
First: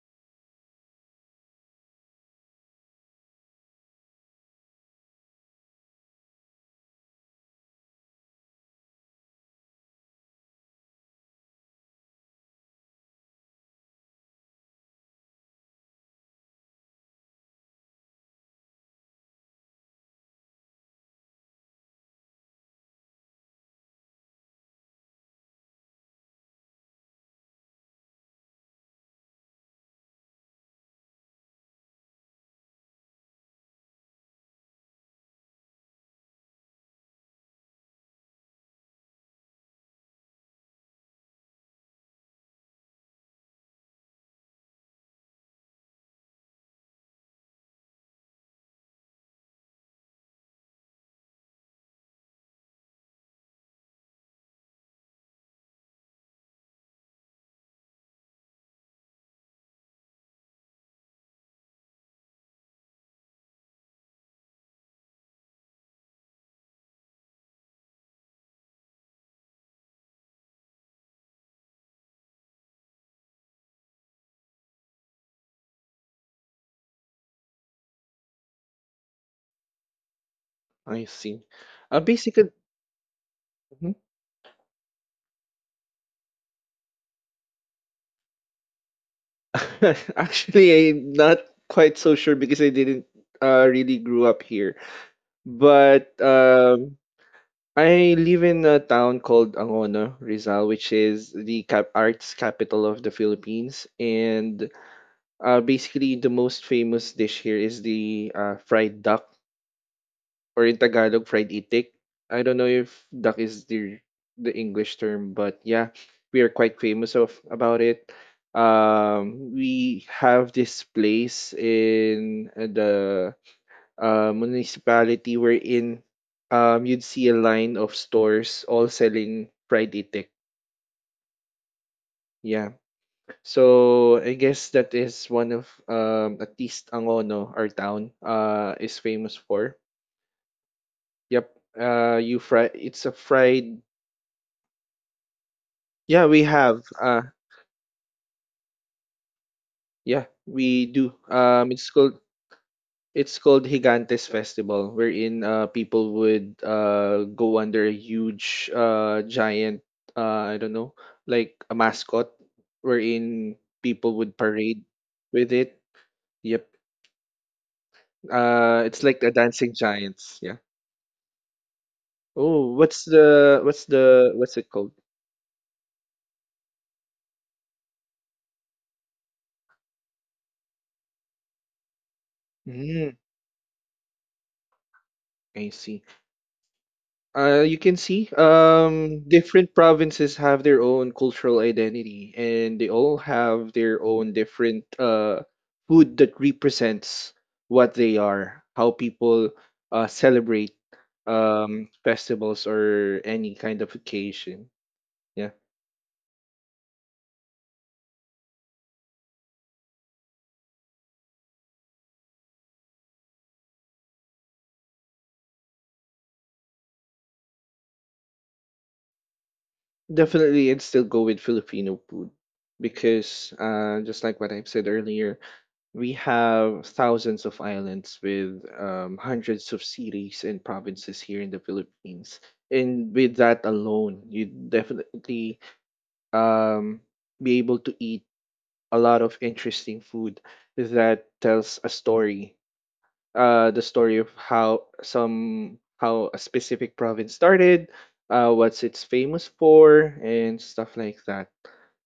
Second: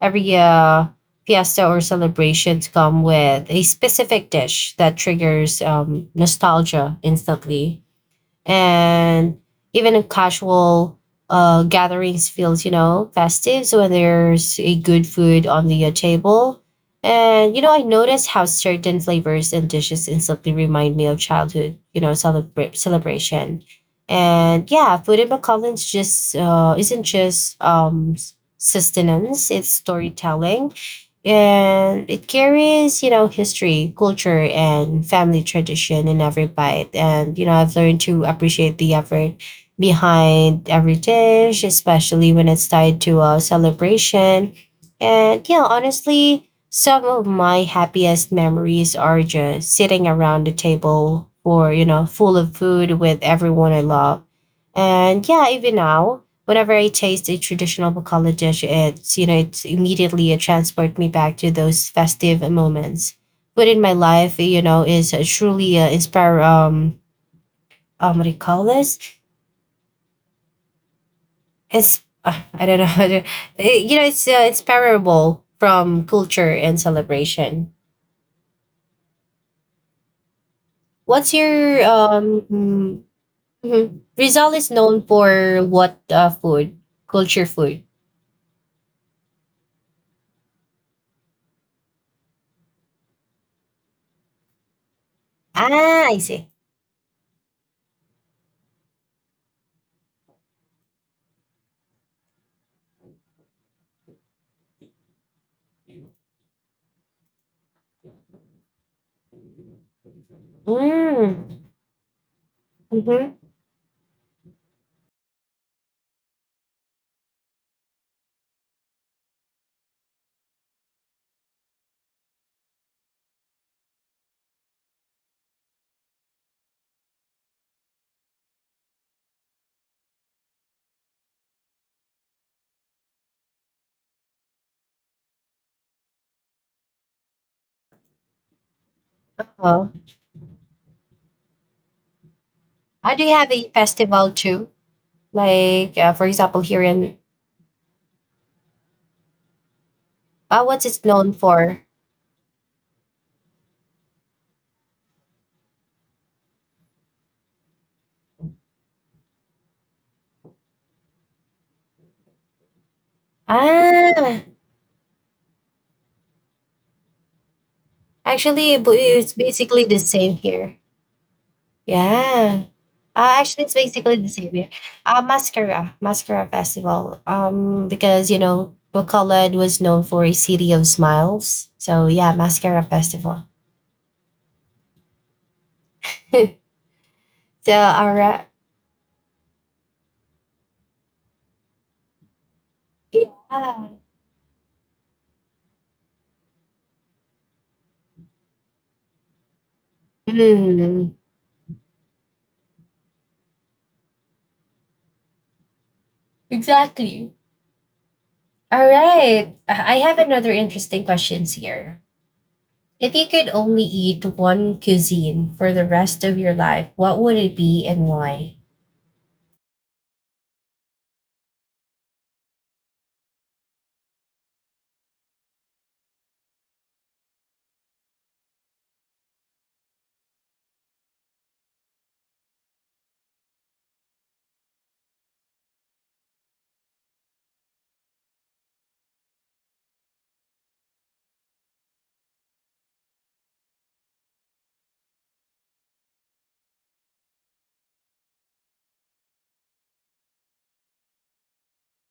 every fiesta or celebrations come with a specific dish that triggers nostalgia instantly and even in casual gatherings feels you know festive. So when there's a good food on the table and you know I notice how certain flavors and dishes instantly remind me of childhood you know celebration. And yeah, food in McAllen's just isn't just sustenance, it's storytelling, and it carries you know history, culture, and family tradition in every bite. And you know I've learned to appreciate the effort behind every dish, especially when it's tied to a celebration. And yeah, honestly, some of my happiest memories are just sitting around the table or you know full of food with everyone I love. And yeah, even now, whenever I taste a traditional Bacala dish, it's you know it's immediately it transport me back to those festive moments. But in my life, you know, is truly inspire what do you call this? It's I don't know how to. You know it's inspirable from culture and celebration. I What's see. your Basically, mhm. mhm. Rizal is known for what food? Culture food. [LAUGHS] Actually, I'm not quite so sure because I didn't really grew up here. Ah, But I see. I live in a town called Angono, Rizal, which is the cap arts capital of the Philippines. And basically, the most famous dish here is the fried duck, or in Tagalog, fried Mm. itik. I don't know if Mm-hmm. duck is the English term, but yeah, we are quite famous of about it. We have this place in the municipality wherein you'd see a line of stores all selling fried itik. Yeah. So I guess that is one of, at least Angono, our town, is famous for. Uh-huh. Yep. You fry. It's a Do you have a fried. festival too? Like, for Yeah, we example, here have. in Yeah, uh, What's we it do. known for? It's called... It's called Higantes Festival, wherein people would go under a huge, giant, I don't know, like a mascot, wherein people would Ah, parade with it. Yep. actually, It's like the it's dancing basically the same giants. Yeah. here. Yeah. Oh, Actually, it's basically the same what's it here. called? Mascara Festival. Because you know, Bacolod was known for a city of smiles. So yeah, Mascara Mm, Festival. I see. [LAUGHS] So, You can all see right. Different provinces have their own cultural identity, and they all have Yeah. their own different food that represents what they are, how people celebrate Mm, festivals or any kind of occasion. Yeah, exactly. All right. I have another interesting questions here. If you could only eat one cuisine for the rest of your life, what would it be and why? definitely, and still go with Filipino food because, just like what I've said earlier, we have thousands of islands with hundreds of cities and provinces here in the Philippines. And with that alone, you definitely, um, be able to eat a lot of interesting food that tells a story, the story of how some how a specific province started, what's it's famous for, and stuff like that.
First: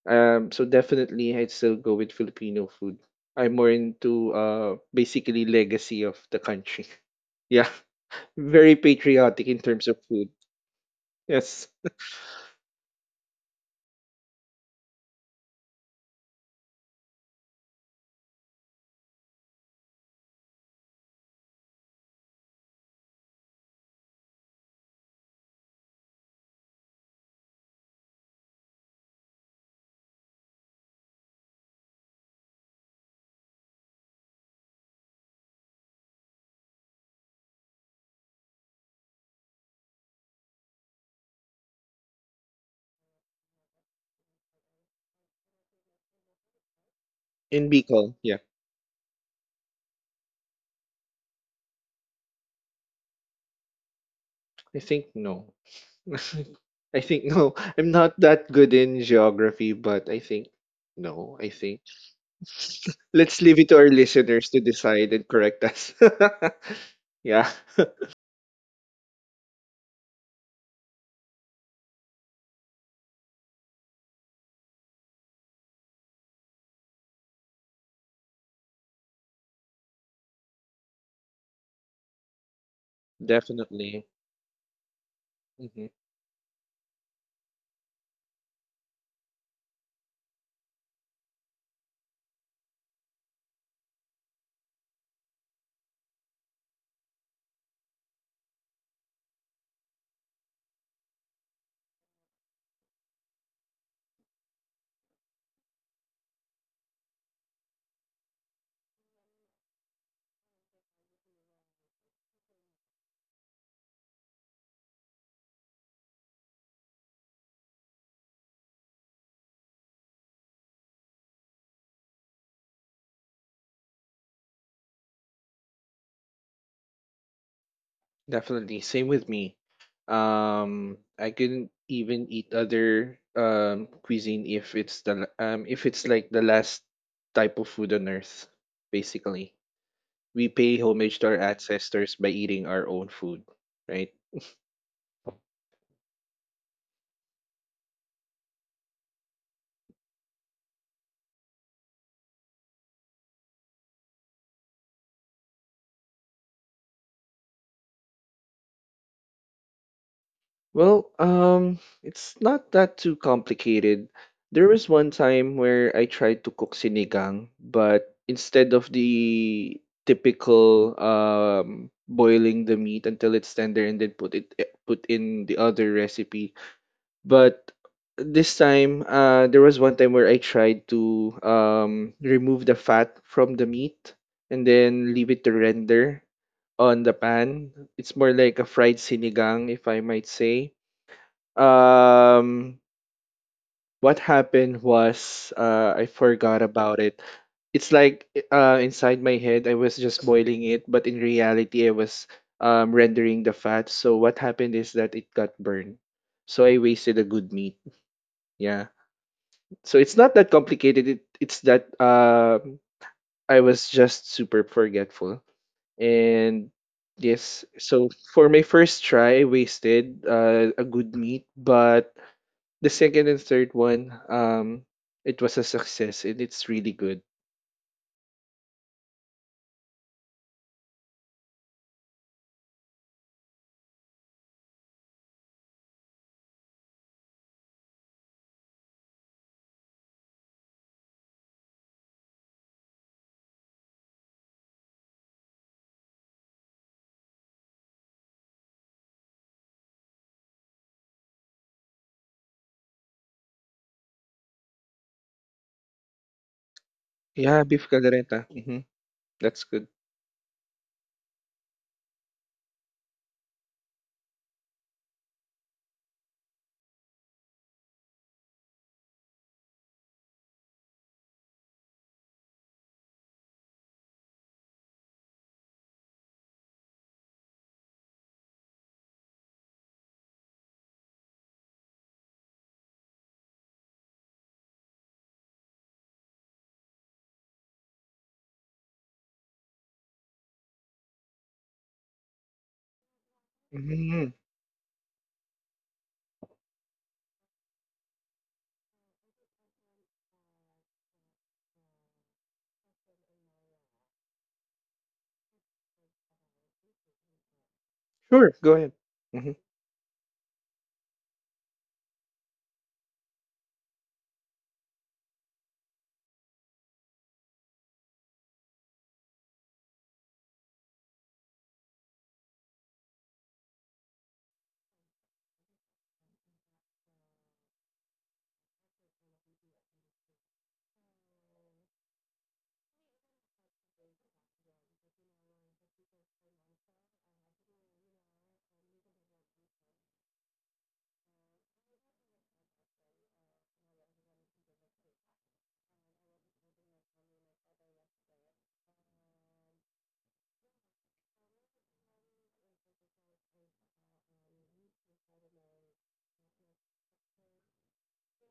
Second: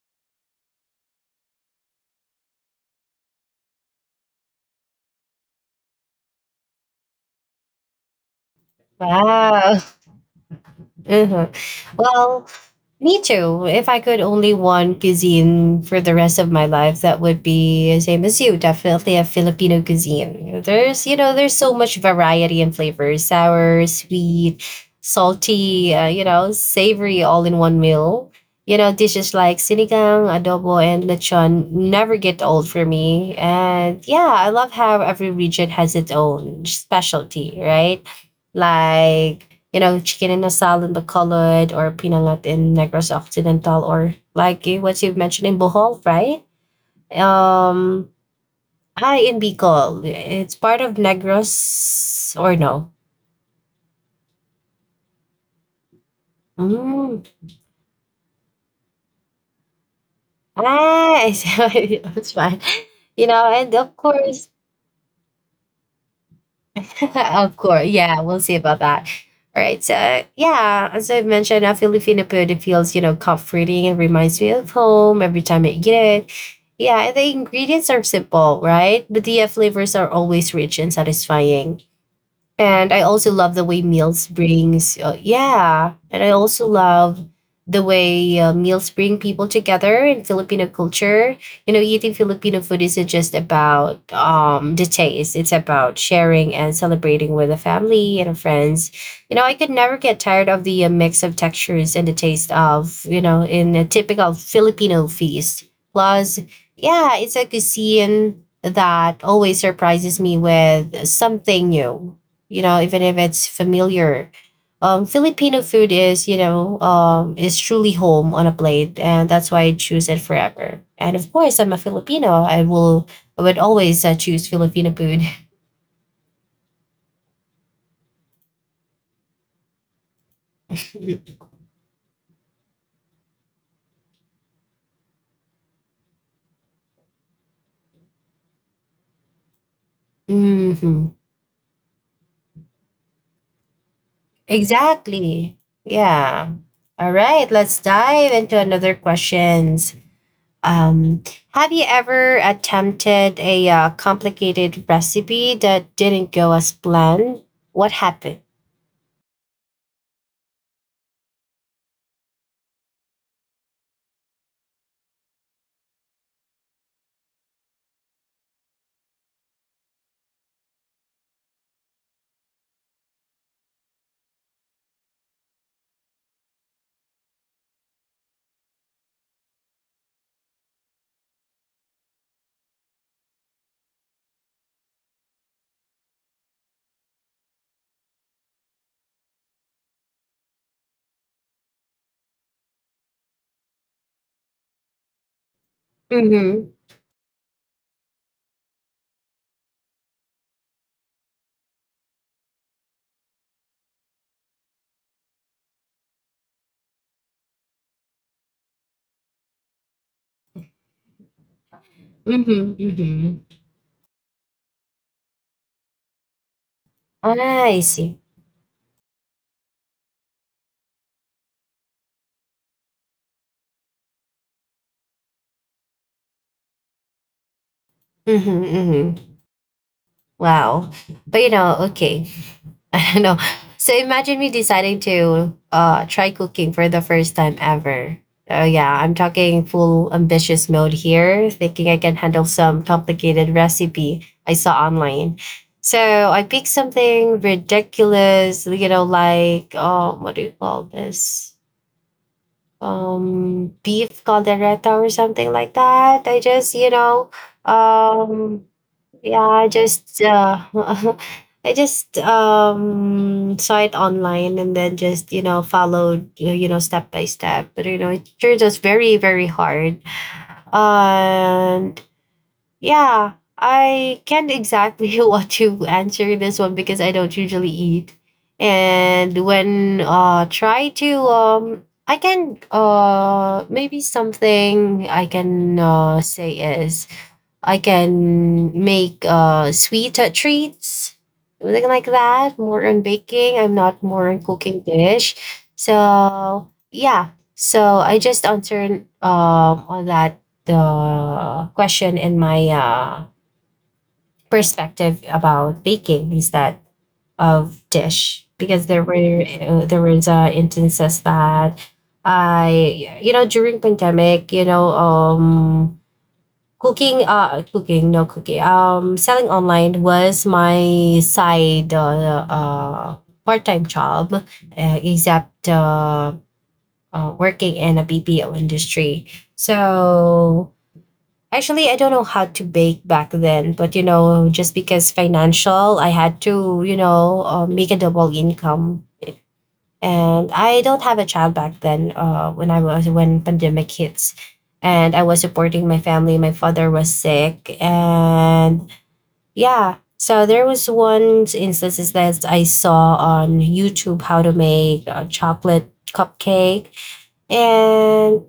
So definitely, I'd still go with Filipino food. I'm more into basically legacy of the country. [LAUGHS] Yeah, very patriotic in Wow. terms of food. Hmm. Yes, Well, me too. If I could only one cuisine for the rest of my life, that would be same as you. Definitely a Filipino cuisine. There's you know there's so much variety and flavors: sour, sweet, salty. You know, savory, all in one meal. You know, dishes like sinigang, adobo, and lechon never get old for me. And yeah, I love how every region has its own specialty, right? Like you know, chicken in a salad but colored or pinangat in Negros Occidental, or like you- what you've mentioned in Bohol, right? in Um, Bicol. Yeah, I in Bicol. It's part of Negros or no? I think no. [LAUGHS] I Mm. think no. I'm not that good in geography, but I think Ah, [LAUGHS] no. I think... it's fine. You Let's know, leave it and to our of course, listeners to decide and correct us. [LAUGHS] [LAUGHS] Yeah, of course. Yeah, we'll see about that. All right. So, yeah, as I mentioned, a Filipino food it feels, you know, comforting and reminds me of home every time I eat it. Yeah, and the ingredients are simple, right? But the flavors are always rich and satisfying, and I also love the way definitely. meals brings Hmm. yeah, and I also love the way meals bring people together in Filipino culture. You know, eating Filipino food isn't just about the taste; it's about sharing and celebrating with a family and friends. You know, I could never get tired of the mix of textures and the taste of you know in a typical Filipino feast. Plus, yeah, it's like a cuisine that always surprises me with something new, you know, even if it's familiar. Filipino food is, you know, is truly home on a plate, and that's why I choose it forever. And of course, I'm a Filipino. I would always choose Filipino food. Definitely. Same with me. I [LAUGHS] couldn't even eat other cuisine if it's the if it's like the last type of food on earth, basically. We pay Hmm. homage to our ancestors by eating our own food, right? Exactly. Yeah. All right. Let's dive into another questions. Um, have you ever attempted a complicated recipe that didn't go as planned? What happened? Well, it's not that too complicated. There was one time where I tried to cook sinigang, but instead of the typical boiling the meat until it's tender and then put it put in the other recipe, but this time, there was one time where I tried to remove the fat from the meat and then leave it to render on the pan. It's more like a fried sinigang, if I might say. Um, what happened was I forgot about it. It's like inside my head, I was just boiling it, but in reality, I was rendering the fat. So what happened is that it got burned. So I wasted a good meat. Yeah. So it's not that complicated. It's that Mhm, mhm. I was just super forgetful. And yes, I so see. for my first try, I wasted a good meat, but the second and third one, it was a success, and it's really good. Mm-hmm, mm-hmm. Wow. But you know, okay. [LAUGHS] I don't know. So imagine me deciding to try cooking for the first time ever. Oh yeah, I'm talking full ambitious mode here, thinking I can handle some complicated recipe I saw online. So I picked something ridiculous, you know, like oh, what do you call this? Beef caldereta or something like that. I just, you know, Yeah, beef caldereta. um Hmm. yeah, That's I good. just [LAUGHS] I just saw it online and then just, you know, followed you know step by step. But you know, it sure was very, very hard. Um, yeah, I can't exactly [LAUGHS] what to answer this one because I don't usually eat. And when try to I can maybe something I can say is I can make sweeter treats, something like that. More on baking. I'm not Hmm. more on cooking dish. So yeah. So I just answered on that the question in my perspective about baking instead of dish Sure, go because ahead. Mm-hmm. There was instances that I you know during pandemic you know cooking cooking no cooking selling online was my side part-time job except working in a BPO industry. So actually I don't know how to bake back then, but you know just because financial I had to you know make a double income. And I don't have a child back then. When pandemic hits, and I was supporting my family. My father was sick, and yeah. So there was one instances that I saw on YouTube how to make a chocolate cupcake and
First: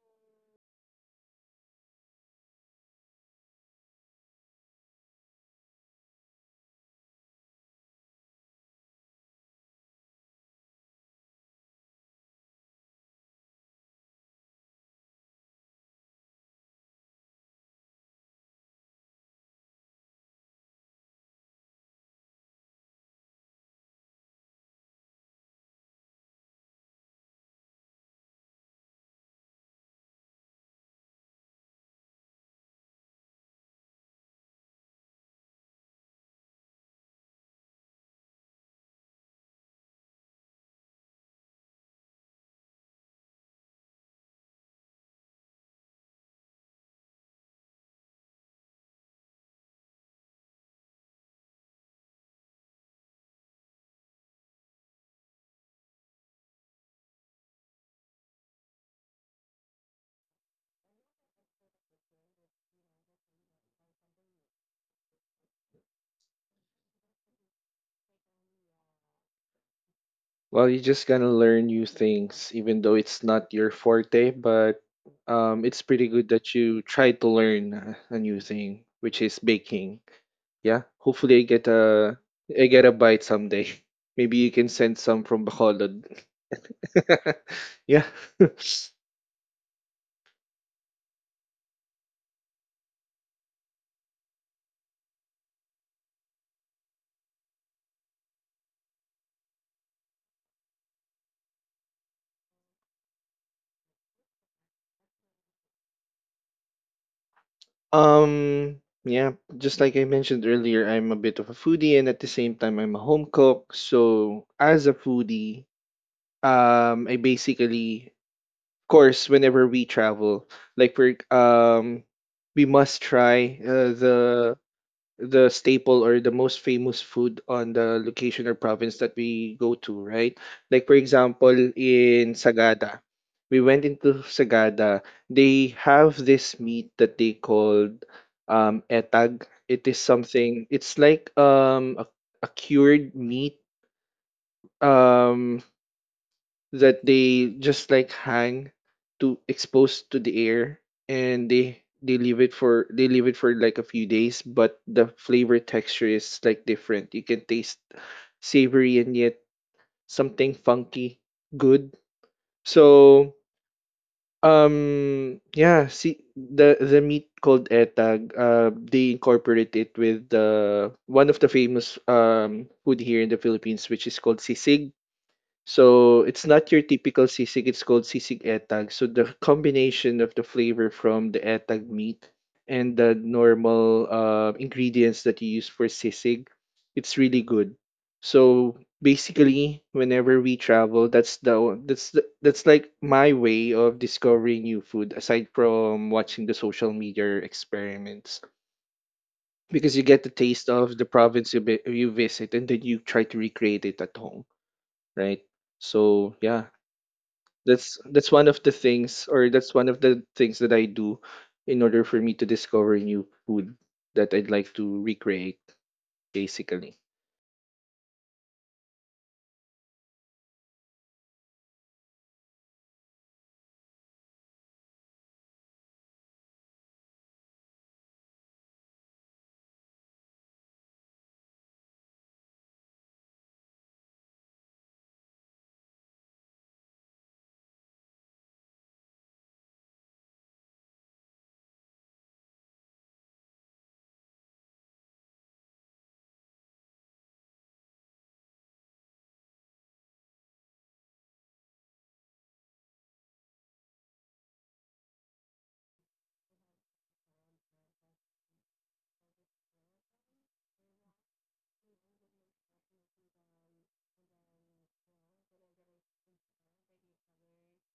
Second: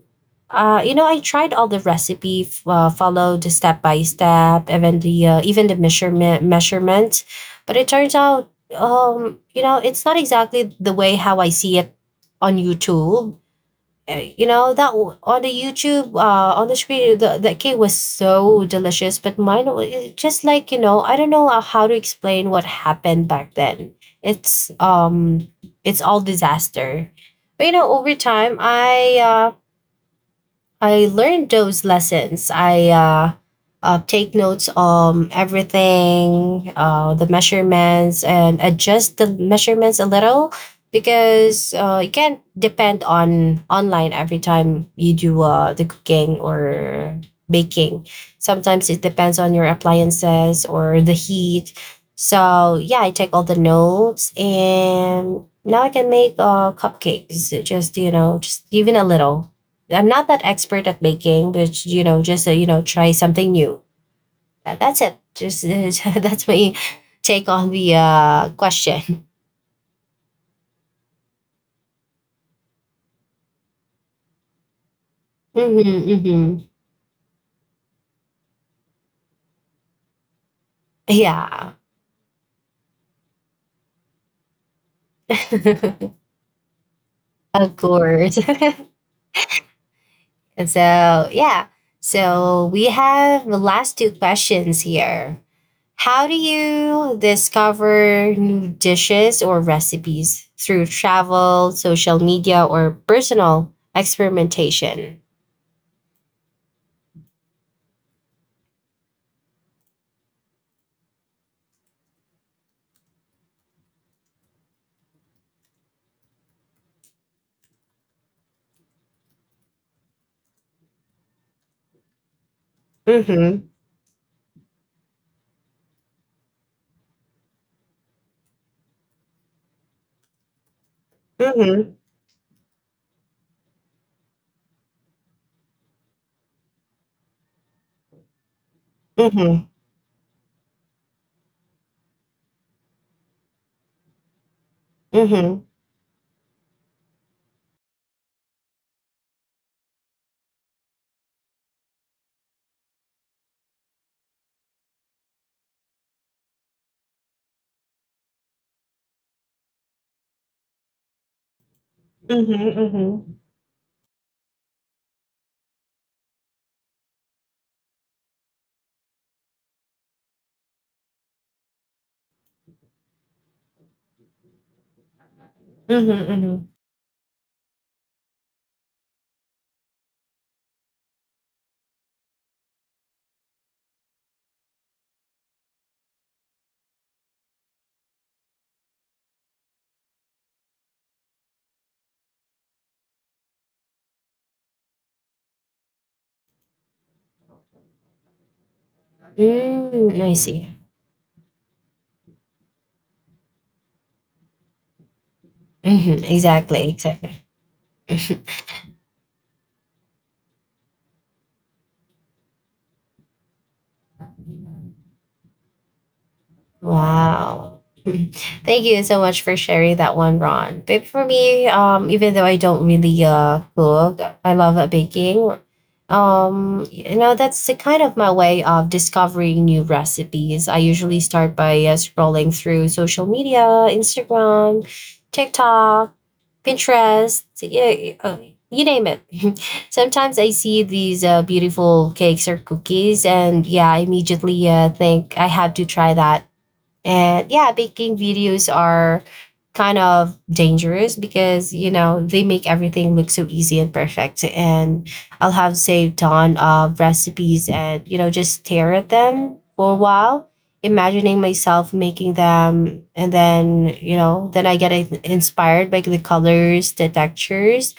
you know, I tried all the recipe, followed the step by step, even the measurement, but it turns out, you know, it's not exactly the way how I see it on YouTube. Uh, you know that on the YouTube on the screen the cake was so delicious, but it just like you know I don't know how to explain what happened back then. It's it's all disaster. But you know over time I learned those lessons. I take notes on everything, the measurements, and adjust the measurements a little, because you can't depend on online every time you do the cooking or baking. Sometimes it depends on your appliances or the heat. So yeah, I take all the notes and now I can make cupcakes. Just you know, just even a little. I'm not that expert at baking, but you know, just you know, try something new. That's it. Just [LAUGHS] that's my take on the question. [LAUGHS] Well, you just gonna learn new things, even though it's not your forte, but it's pretty good that Mm-hmm, you try to learn a new thing, which is baking. Yeah, mm-hmm. hopefully I get Yeah, a I get a bite someday. [LAUGHS] Maybe you can send some from Bacolod. [LAUGHS] of [LAUGHS] Yeah. course. [LAUGHS] [LAUGHS] And so yeah, so we have the last two questions here. How do you discover new dishes or recipes through travel, social media, or personal experimentation? Um. Yeah. Just like I mentioned earlier, I'm a bit of a foodie, and at the same time, I'm a home cook. So as a foodie, I basically course, whenever we travel, like for, we must try Mm-hmm. The staple or the most famous food on the location or province that we go to, right? Like for example, Mhm, in Sagada, we went into Sagada. They have this meat that they called mhm, etag. mhm, It is something. It's like a cured meat. mhm, Um, that they just like hang to exposed to the air, and they leave it for like a few days, but the flavor texture is like different. You can taste savory and yet something funky good. So, mhm, yeah, see the meat called etag, they incorporate it with the one of the famous food here in the Philippines, which is called sisig. mhm, So it's mhm. not your typical sisig, it's called sisig etag. So the combination of the flavor from the etag meat and the normal ingredients that you use for sisig, it's really good. So basically, whenever we travel, that's the o- that's the, that's like my way of discovering new food aside from watching the social media experiments, because you Mm, get the I see. taste of the province you, you visit and then you try to recreate it at home, right? Mhm, So yeah, exactly, exactly. that's one of the things, or that's one of the things that I do in order for me to discover new food that I'd like to recreate basically. Wow. Mhm. Thank you so much for sharing that one, Ron. But for me, even though I don't really cook, I love baking. You know, that's the kind of my way of discovering new recipes. I usually start by scrolling through social media, Instagram, TikTok, Pinterest, yeah, you name it. [LAUGHS] Sometimes I see these beautiful cakes or cookies, and yeah, I immediately think I have to try that. And yeah, baking videos are kind of dangerous because, you know, they make everything look so easy and perfect. And I'll have saved on of recipes and, you know, just stare at them for a while, imagining myself making them. And then, you know, then I get inspired by the colors, the textures,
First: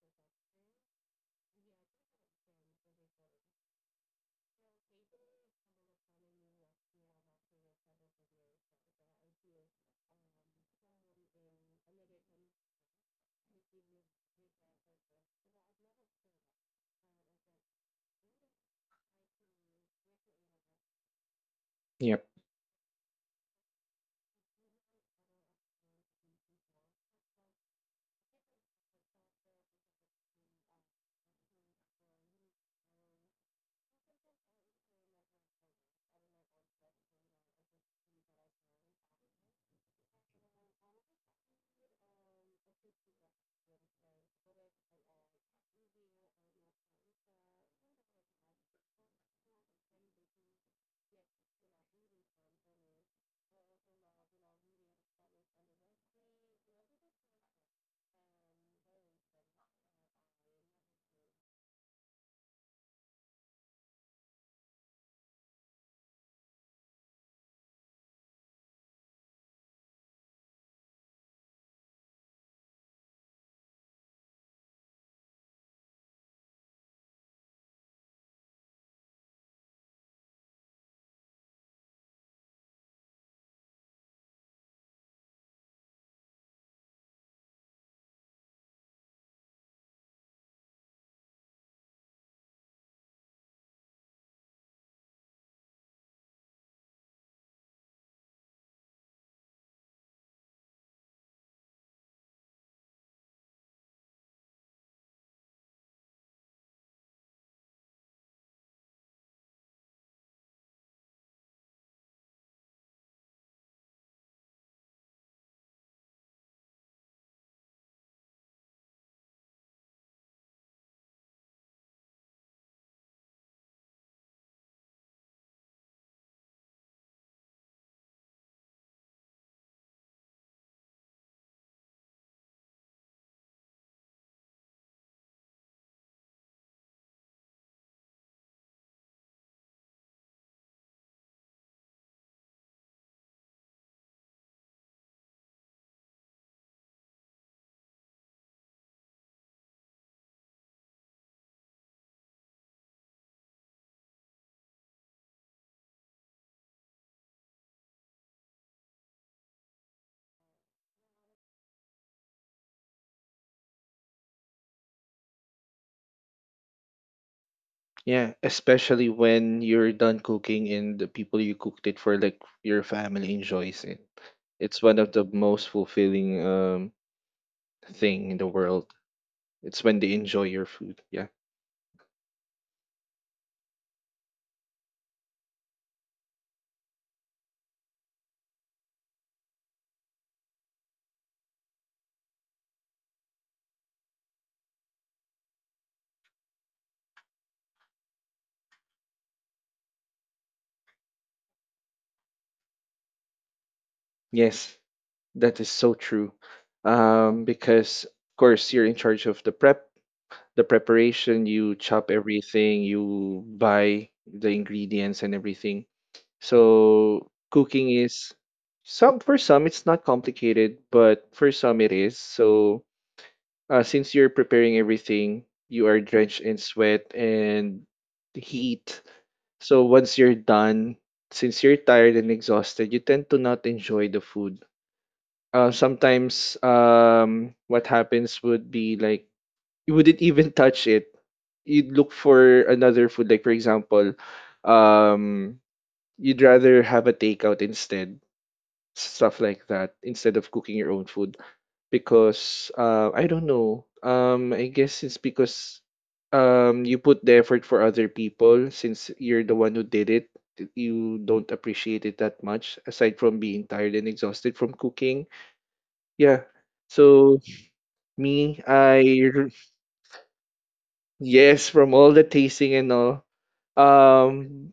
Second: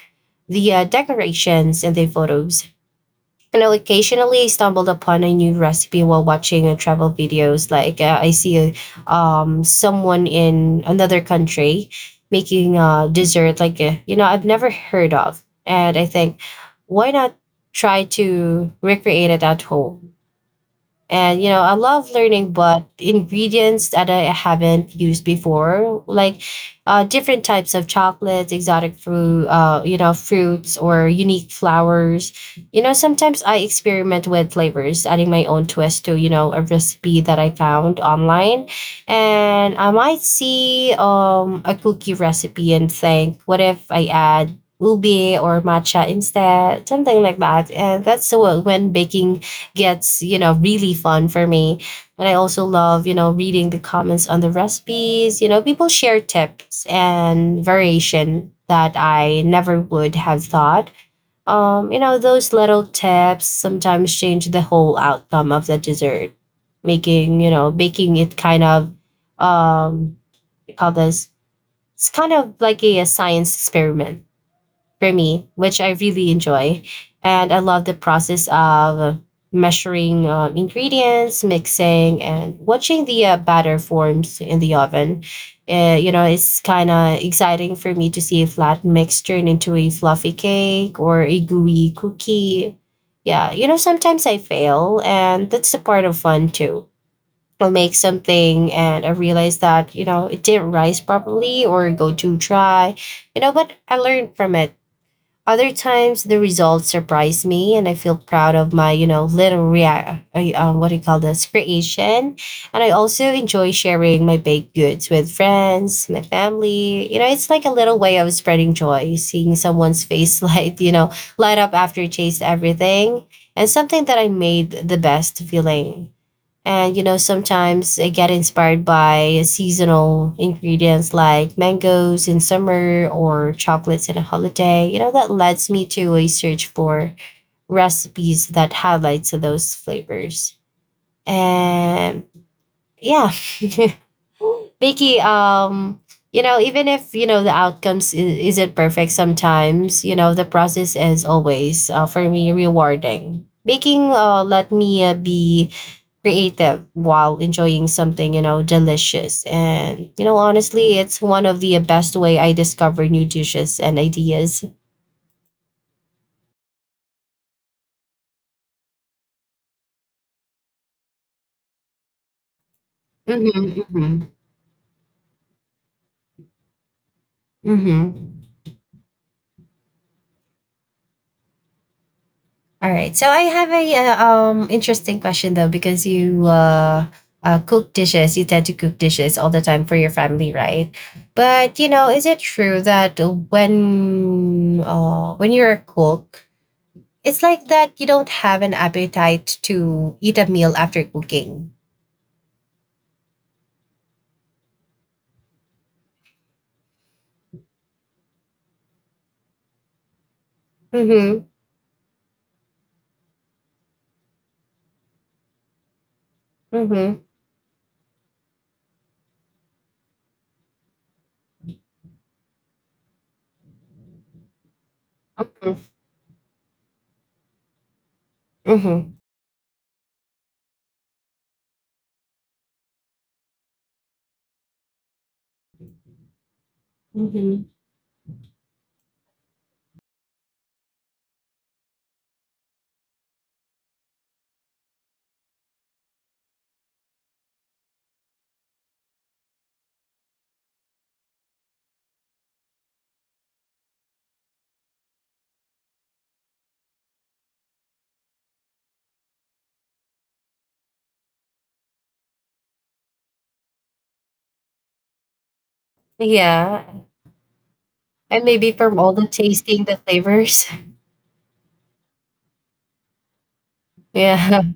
the decorations, and the photos. And I occasionally I stumbled upon a new recipe while watching travel videos. Like I see someone in another country making a dessert, like you know, I've never heard of, and I think, why not try to recreate it at home? And you know, I love Yep. learning but ingredients that I haven't used before, like different types of chocolates, exotic fruit, you know, fruits or unique flowers. You know, sometimes I experiment with flavors, adding my own twist to you know a recipe that I found online, and I might see a cookie recipe and think, what if I add ubi or matcha instead, something like that. And that's what when baking gets, you know, really fun for me. And I also love, you know, reading the comments on the recipes. You know, people share tips and variation that I never would have thought. You know, those little tips sometimes change the whole outcome of the dessert, making, you know, making it kind of what do you call this, it's kind of like a science experiment for me, which I really enjoy. And I love the process of measuring ingredients, mixing, and watching the batter forms in the oven. You know, it's kind of exciting for me to see a flat mix turn into a fluffy cake or a gooey cookie. Yeah, you know, sometimes I fail, and that's a part of fun too. I'll make something and I realize that, you know, it didn't rise properly or go too dry, you know, but I learned from it. Other times the results surprise me and I feel proud of my, you know, little react, what do you call this, creation. And I also enjoy sharing my baked goods with friends, my family. You know, it's like a little way of spreading joy, seeing someone's face [LAUGHS] light, you know, light up after you chase everything. And something that I made the best feeling. And you know, sometimes I get inspired by seasonal ingredients like mangoes in summer or chocolates in a holiday. You know, that leads me to a search for recipes that highlights those flavors. And yeah. [LAUGHS] Vicky, you know, even if you know the outcomes isn't perfect sometimes, you know, the process is always for me rewarding. Baking let me be creative while enjoying something you know delicious, and you know honestly it's one of the best way I discover new dishes and ideas. Yeah, especially when you're done cooking and the people you cooked it for, like your family Mm-hmm, enjoys it. mm-hmm, It's one of the most fulfilling mm-hmm. thing in the world. It's when they enjoy your food. Yeah. All right. So I have a interesting question, though, because you cook dishes, you tend to cook dishes all the time for your family, right? But you know, is it true that when when you're a cook, it's like that you don't have an appetite to eat a meal after cooking. Yes, that is so true. Because of course you're in charge of the prep, the Mhm. preparation, you chop everything, you buy the ingredients and everything. Mhm. So cooking is some, for some it's not complicated, but for some it is. So since you're preparing everything, Mhm. you are drenched in sweat and heat. Mhm. So once you're done, since you're tired and exhausted, you tend to not enjoy the food. Sometimes Mhm. what happens would be like you wouldn't [LAUGHS] even touch it. You'd look for another food. Like for example, um, you'd rather have a takeout instead, stuff like that, instead of cooking your own food. Because, I don't know. I guess it's because you put the effort for other people. Since you're the one who did it, you don't appreciate it that much aside from being tired and exhausted from cooking. Yeah. Yeah. So And me, maybe from I all the r- tasting the flavors. yes, from all the tasting and all. [LAUGHS] Yeah. Um,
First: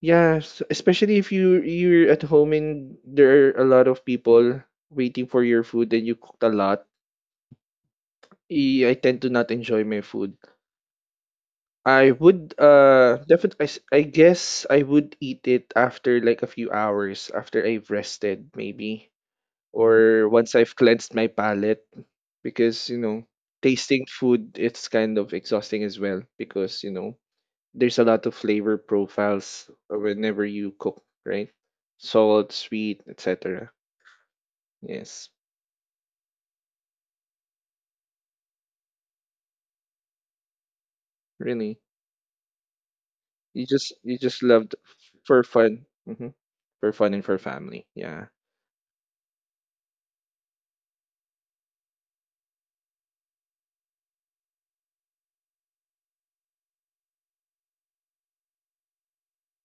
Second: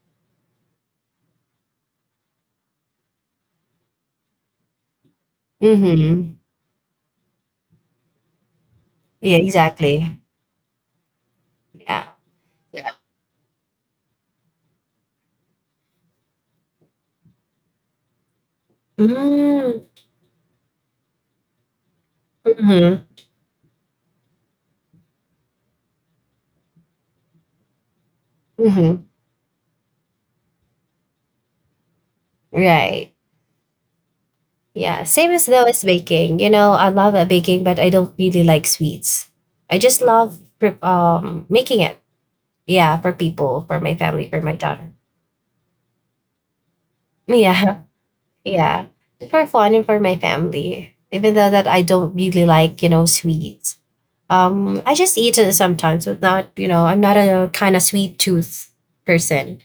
yeah, especially if you're at home and there are a lot of people waiting for your food and you Mhm. cooked a lot. I tend Yeah, to not enjoy my exactly. food. Yeah. I would definitely, I guess I would eat it after like a few hours after I've rested maybe. Mm. Mm, Or once I've cleansed my palate, because mhm, you know tasting food it's kind of exhausting as well, because you know there's a lot of flavor mhm, profiles whenever you cook, right? Salt, sweet, right. etc. Yeah, same Yes, as though as baking. You know, I love baking, but I don't really like sweets. I just love making really. it. Yeah, for people, you for my just You family, for just my loved daughter. for fun. Hmm. For fun and for Yeah, family, yeah. [LAUGHS] yeah, for fun and for my family. Even though that I don't really like, you know, sweets. I just eat it sometimes, but not, you know, I'm not a kind of sweet tooth person.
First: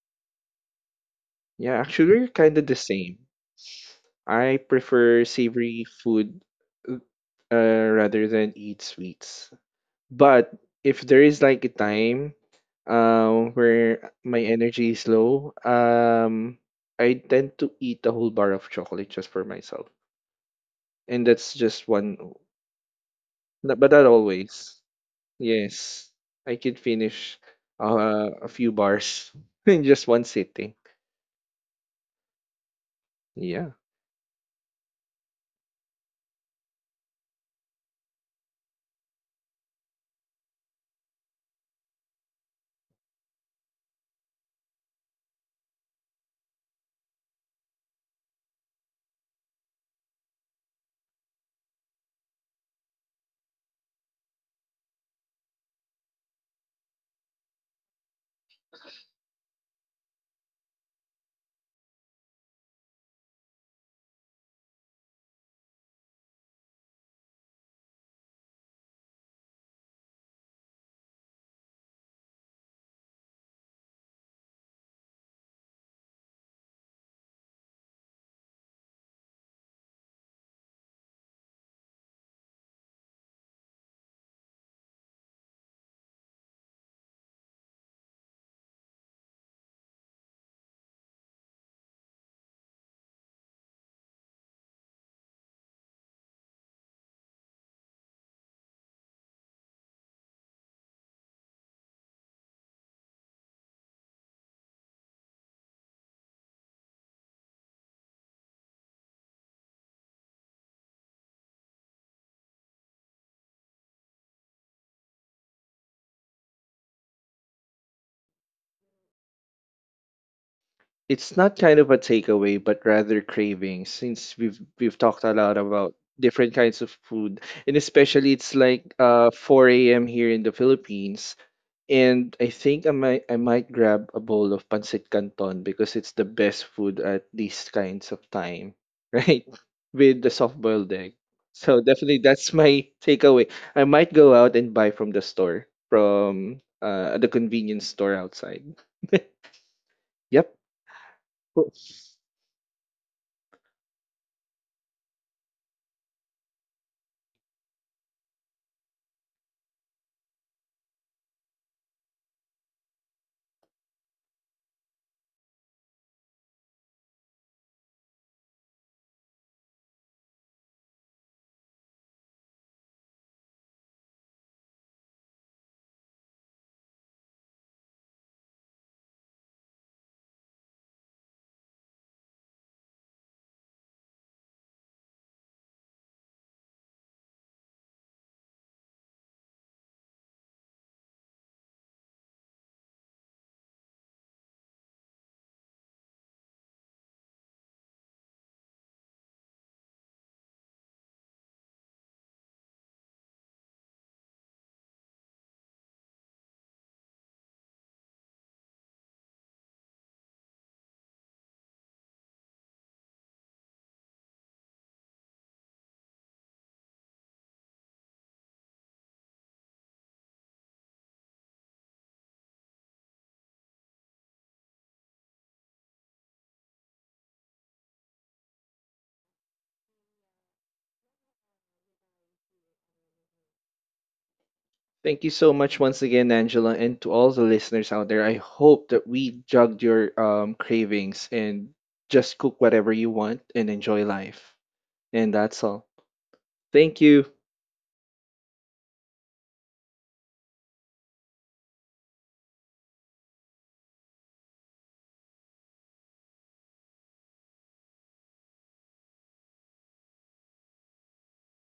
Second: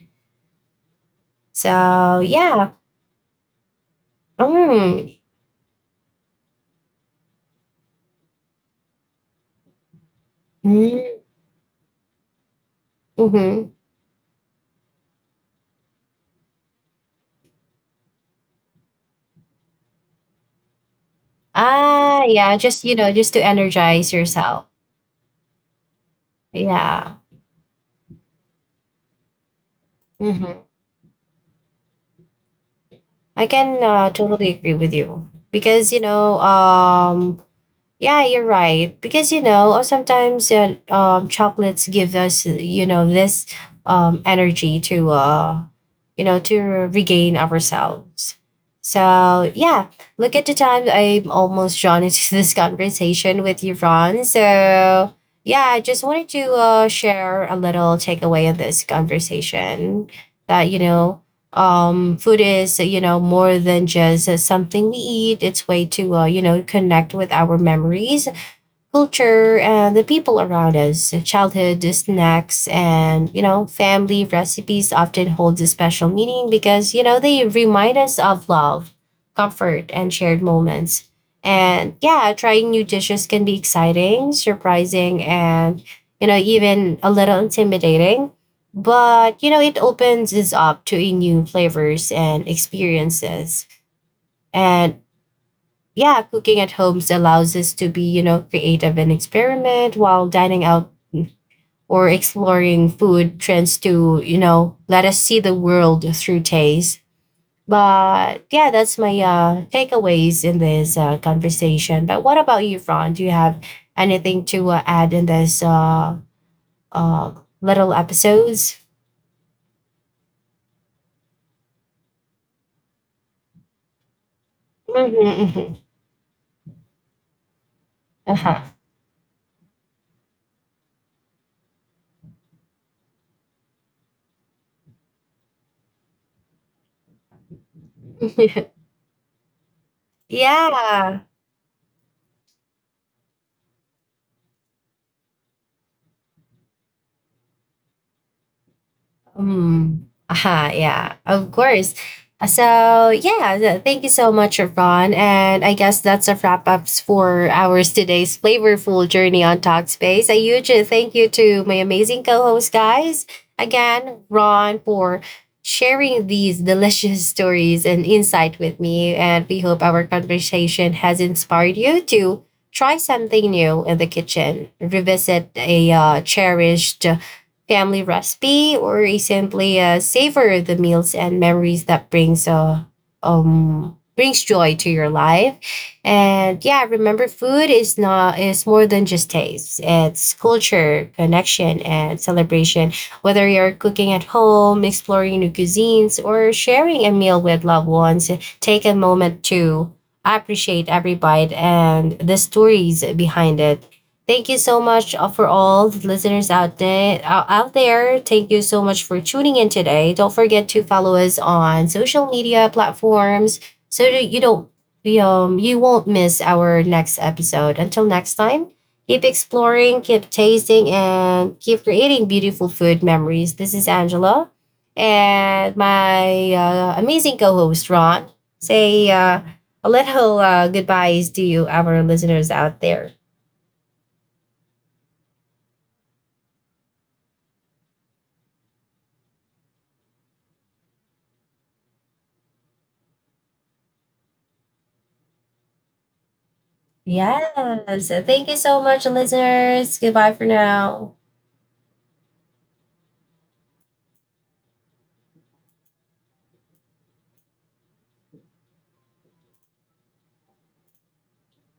Yeah, actually So we're kind of yeah. the same. I Mm. prefer savory food uh, rather than eat sweets. But if Mm-hmm. there is like a time where my energy is low, I tend to eat a whole bar of chocolate just for myself. And that's just one, Ah, yeah, just you know, just to but not energize yourself. always. Yes, I could Yeah. finish a few bars [LAUGHS] in just one Hmm. sitting. I Yeah. can totally agree with you because you know, yeah, you're right. Because you know, sometimes chocolates give us, you know, this energy to, you know, to regain ourselves. So yeah, look at the time. I'm almost drawn into [LAUGHS] this conversation with you, Ron. So yeah, I just wanted to share a little takeaway of this conversation that you know food is you know more than just something we eat, it's way to you know connect with our memories, culture, and the people around us. Childhood snacks and, you know, family recipes often hold a special meaning because, you know, they remind us of love, comfort, and shared moments. And yeah, trying new dishes can be exciting, surprising, and, you know, even a little intimidating. But, you know, it opens us up to a new flavors and experiences. And yeah, cooking at homes allows us to be, you know, creative and experiment while dining out or exploring food trends to, you know, let us see the world through taste. But yeah, that's my takeaways in this conversation. But what about you, Ron? Do you have anything to add in this uh, little episodes? It's not kind of a takeaway, but rather craving, since we've talked a lot Hmm. about different kinds of food, and especially it's Uh-huh. like 4 a.m. here in the Philippines, and I think I might grab a bowl of pancit canton because it's the best food at these kinds of time, [LAUGHS] [LAUGHS] right? With the soft-boiled egg. Yeah. So definitely that's my takeaway. I might go out and buy from the store, from the convenience store outside. Mm. Yep. Aha, yeah, of Cool. course. So, yeah, thank you so much, Ron. And I guess that's a wrap up for our today's flavorful journey on Talkspace. A huge thank you to my amazing co host, guys. Again, Ron, for sharing these delicious stories and insight with me. And we hope our conversation has inspired you to try something new in the kitchen, revisit a cherished family recipe, or is simply savor the meals and memories that brings brings joy to your life. And yeah, remember, food is not is more than just taste, it's culture, connection, and celebration. Whether you're cooking at home, exploring new cuisines, or sharing a meal with loved ones, take a moment to appreciate every bite and the stories behind it. Thank you so much for all the listeners out there. Out there, thank you so much for tuning in today. Don't forget to follow us on social media platforms so that you don't you, you won't miss our next episode. Until next time, keep exploring, keep tasting, and keep creating beautiful food memories. This is Angela and my amazing co-host Ron. Say a little goodbyes to you, our listeners out there. Thank you so much once again, Angela, and to all the listeners out there. I hope that we jugged your cravings, and just cook whatever you want and enjoy life. And that's all. Thank you. Yes. So thank you so much, listeners. Goodbye for now.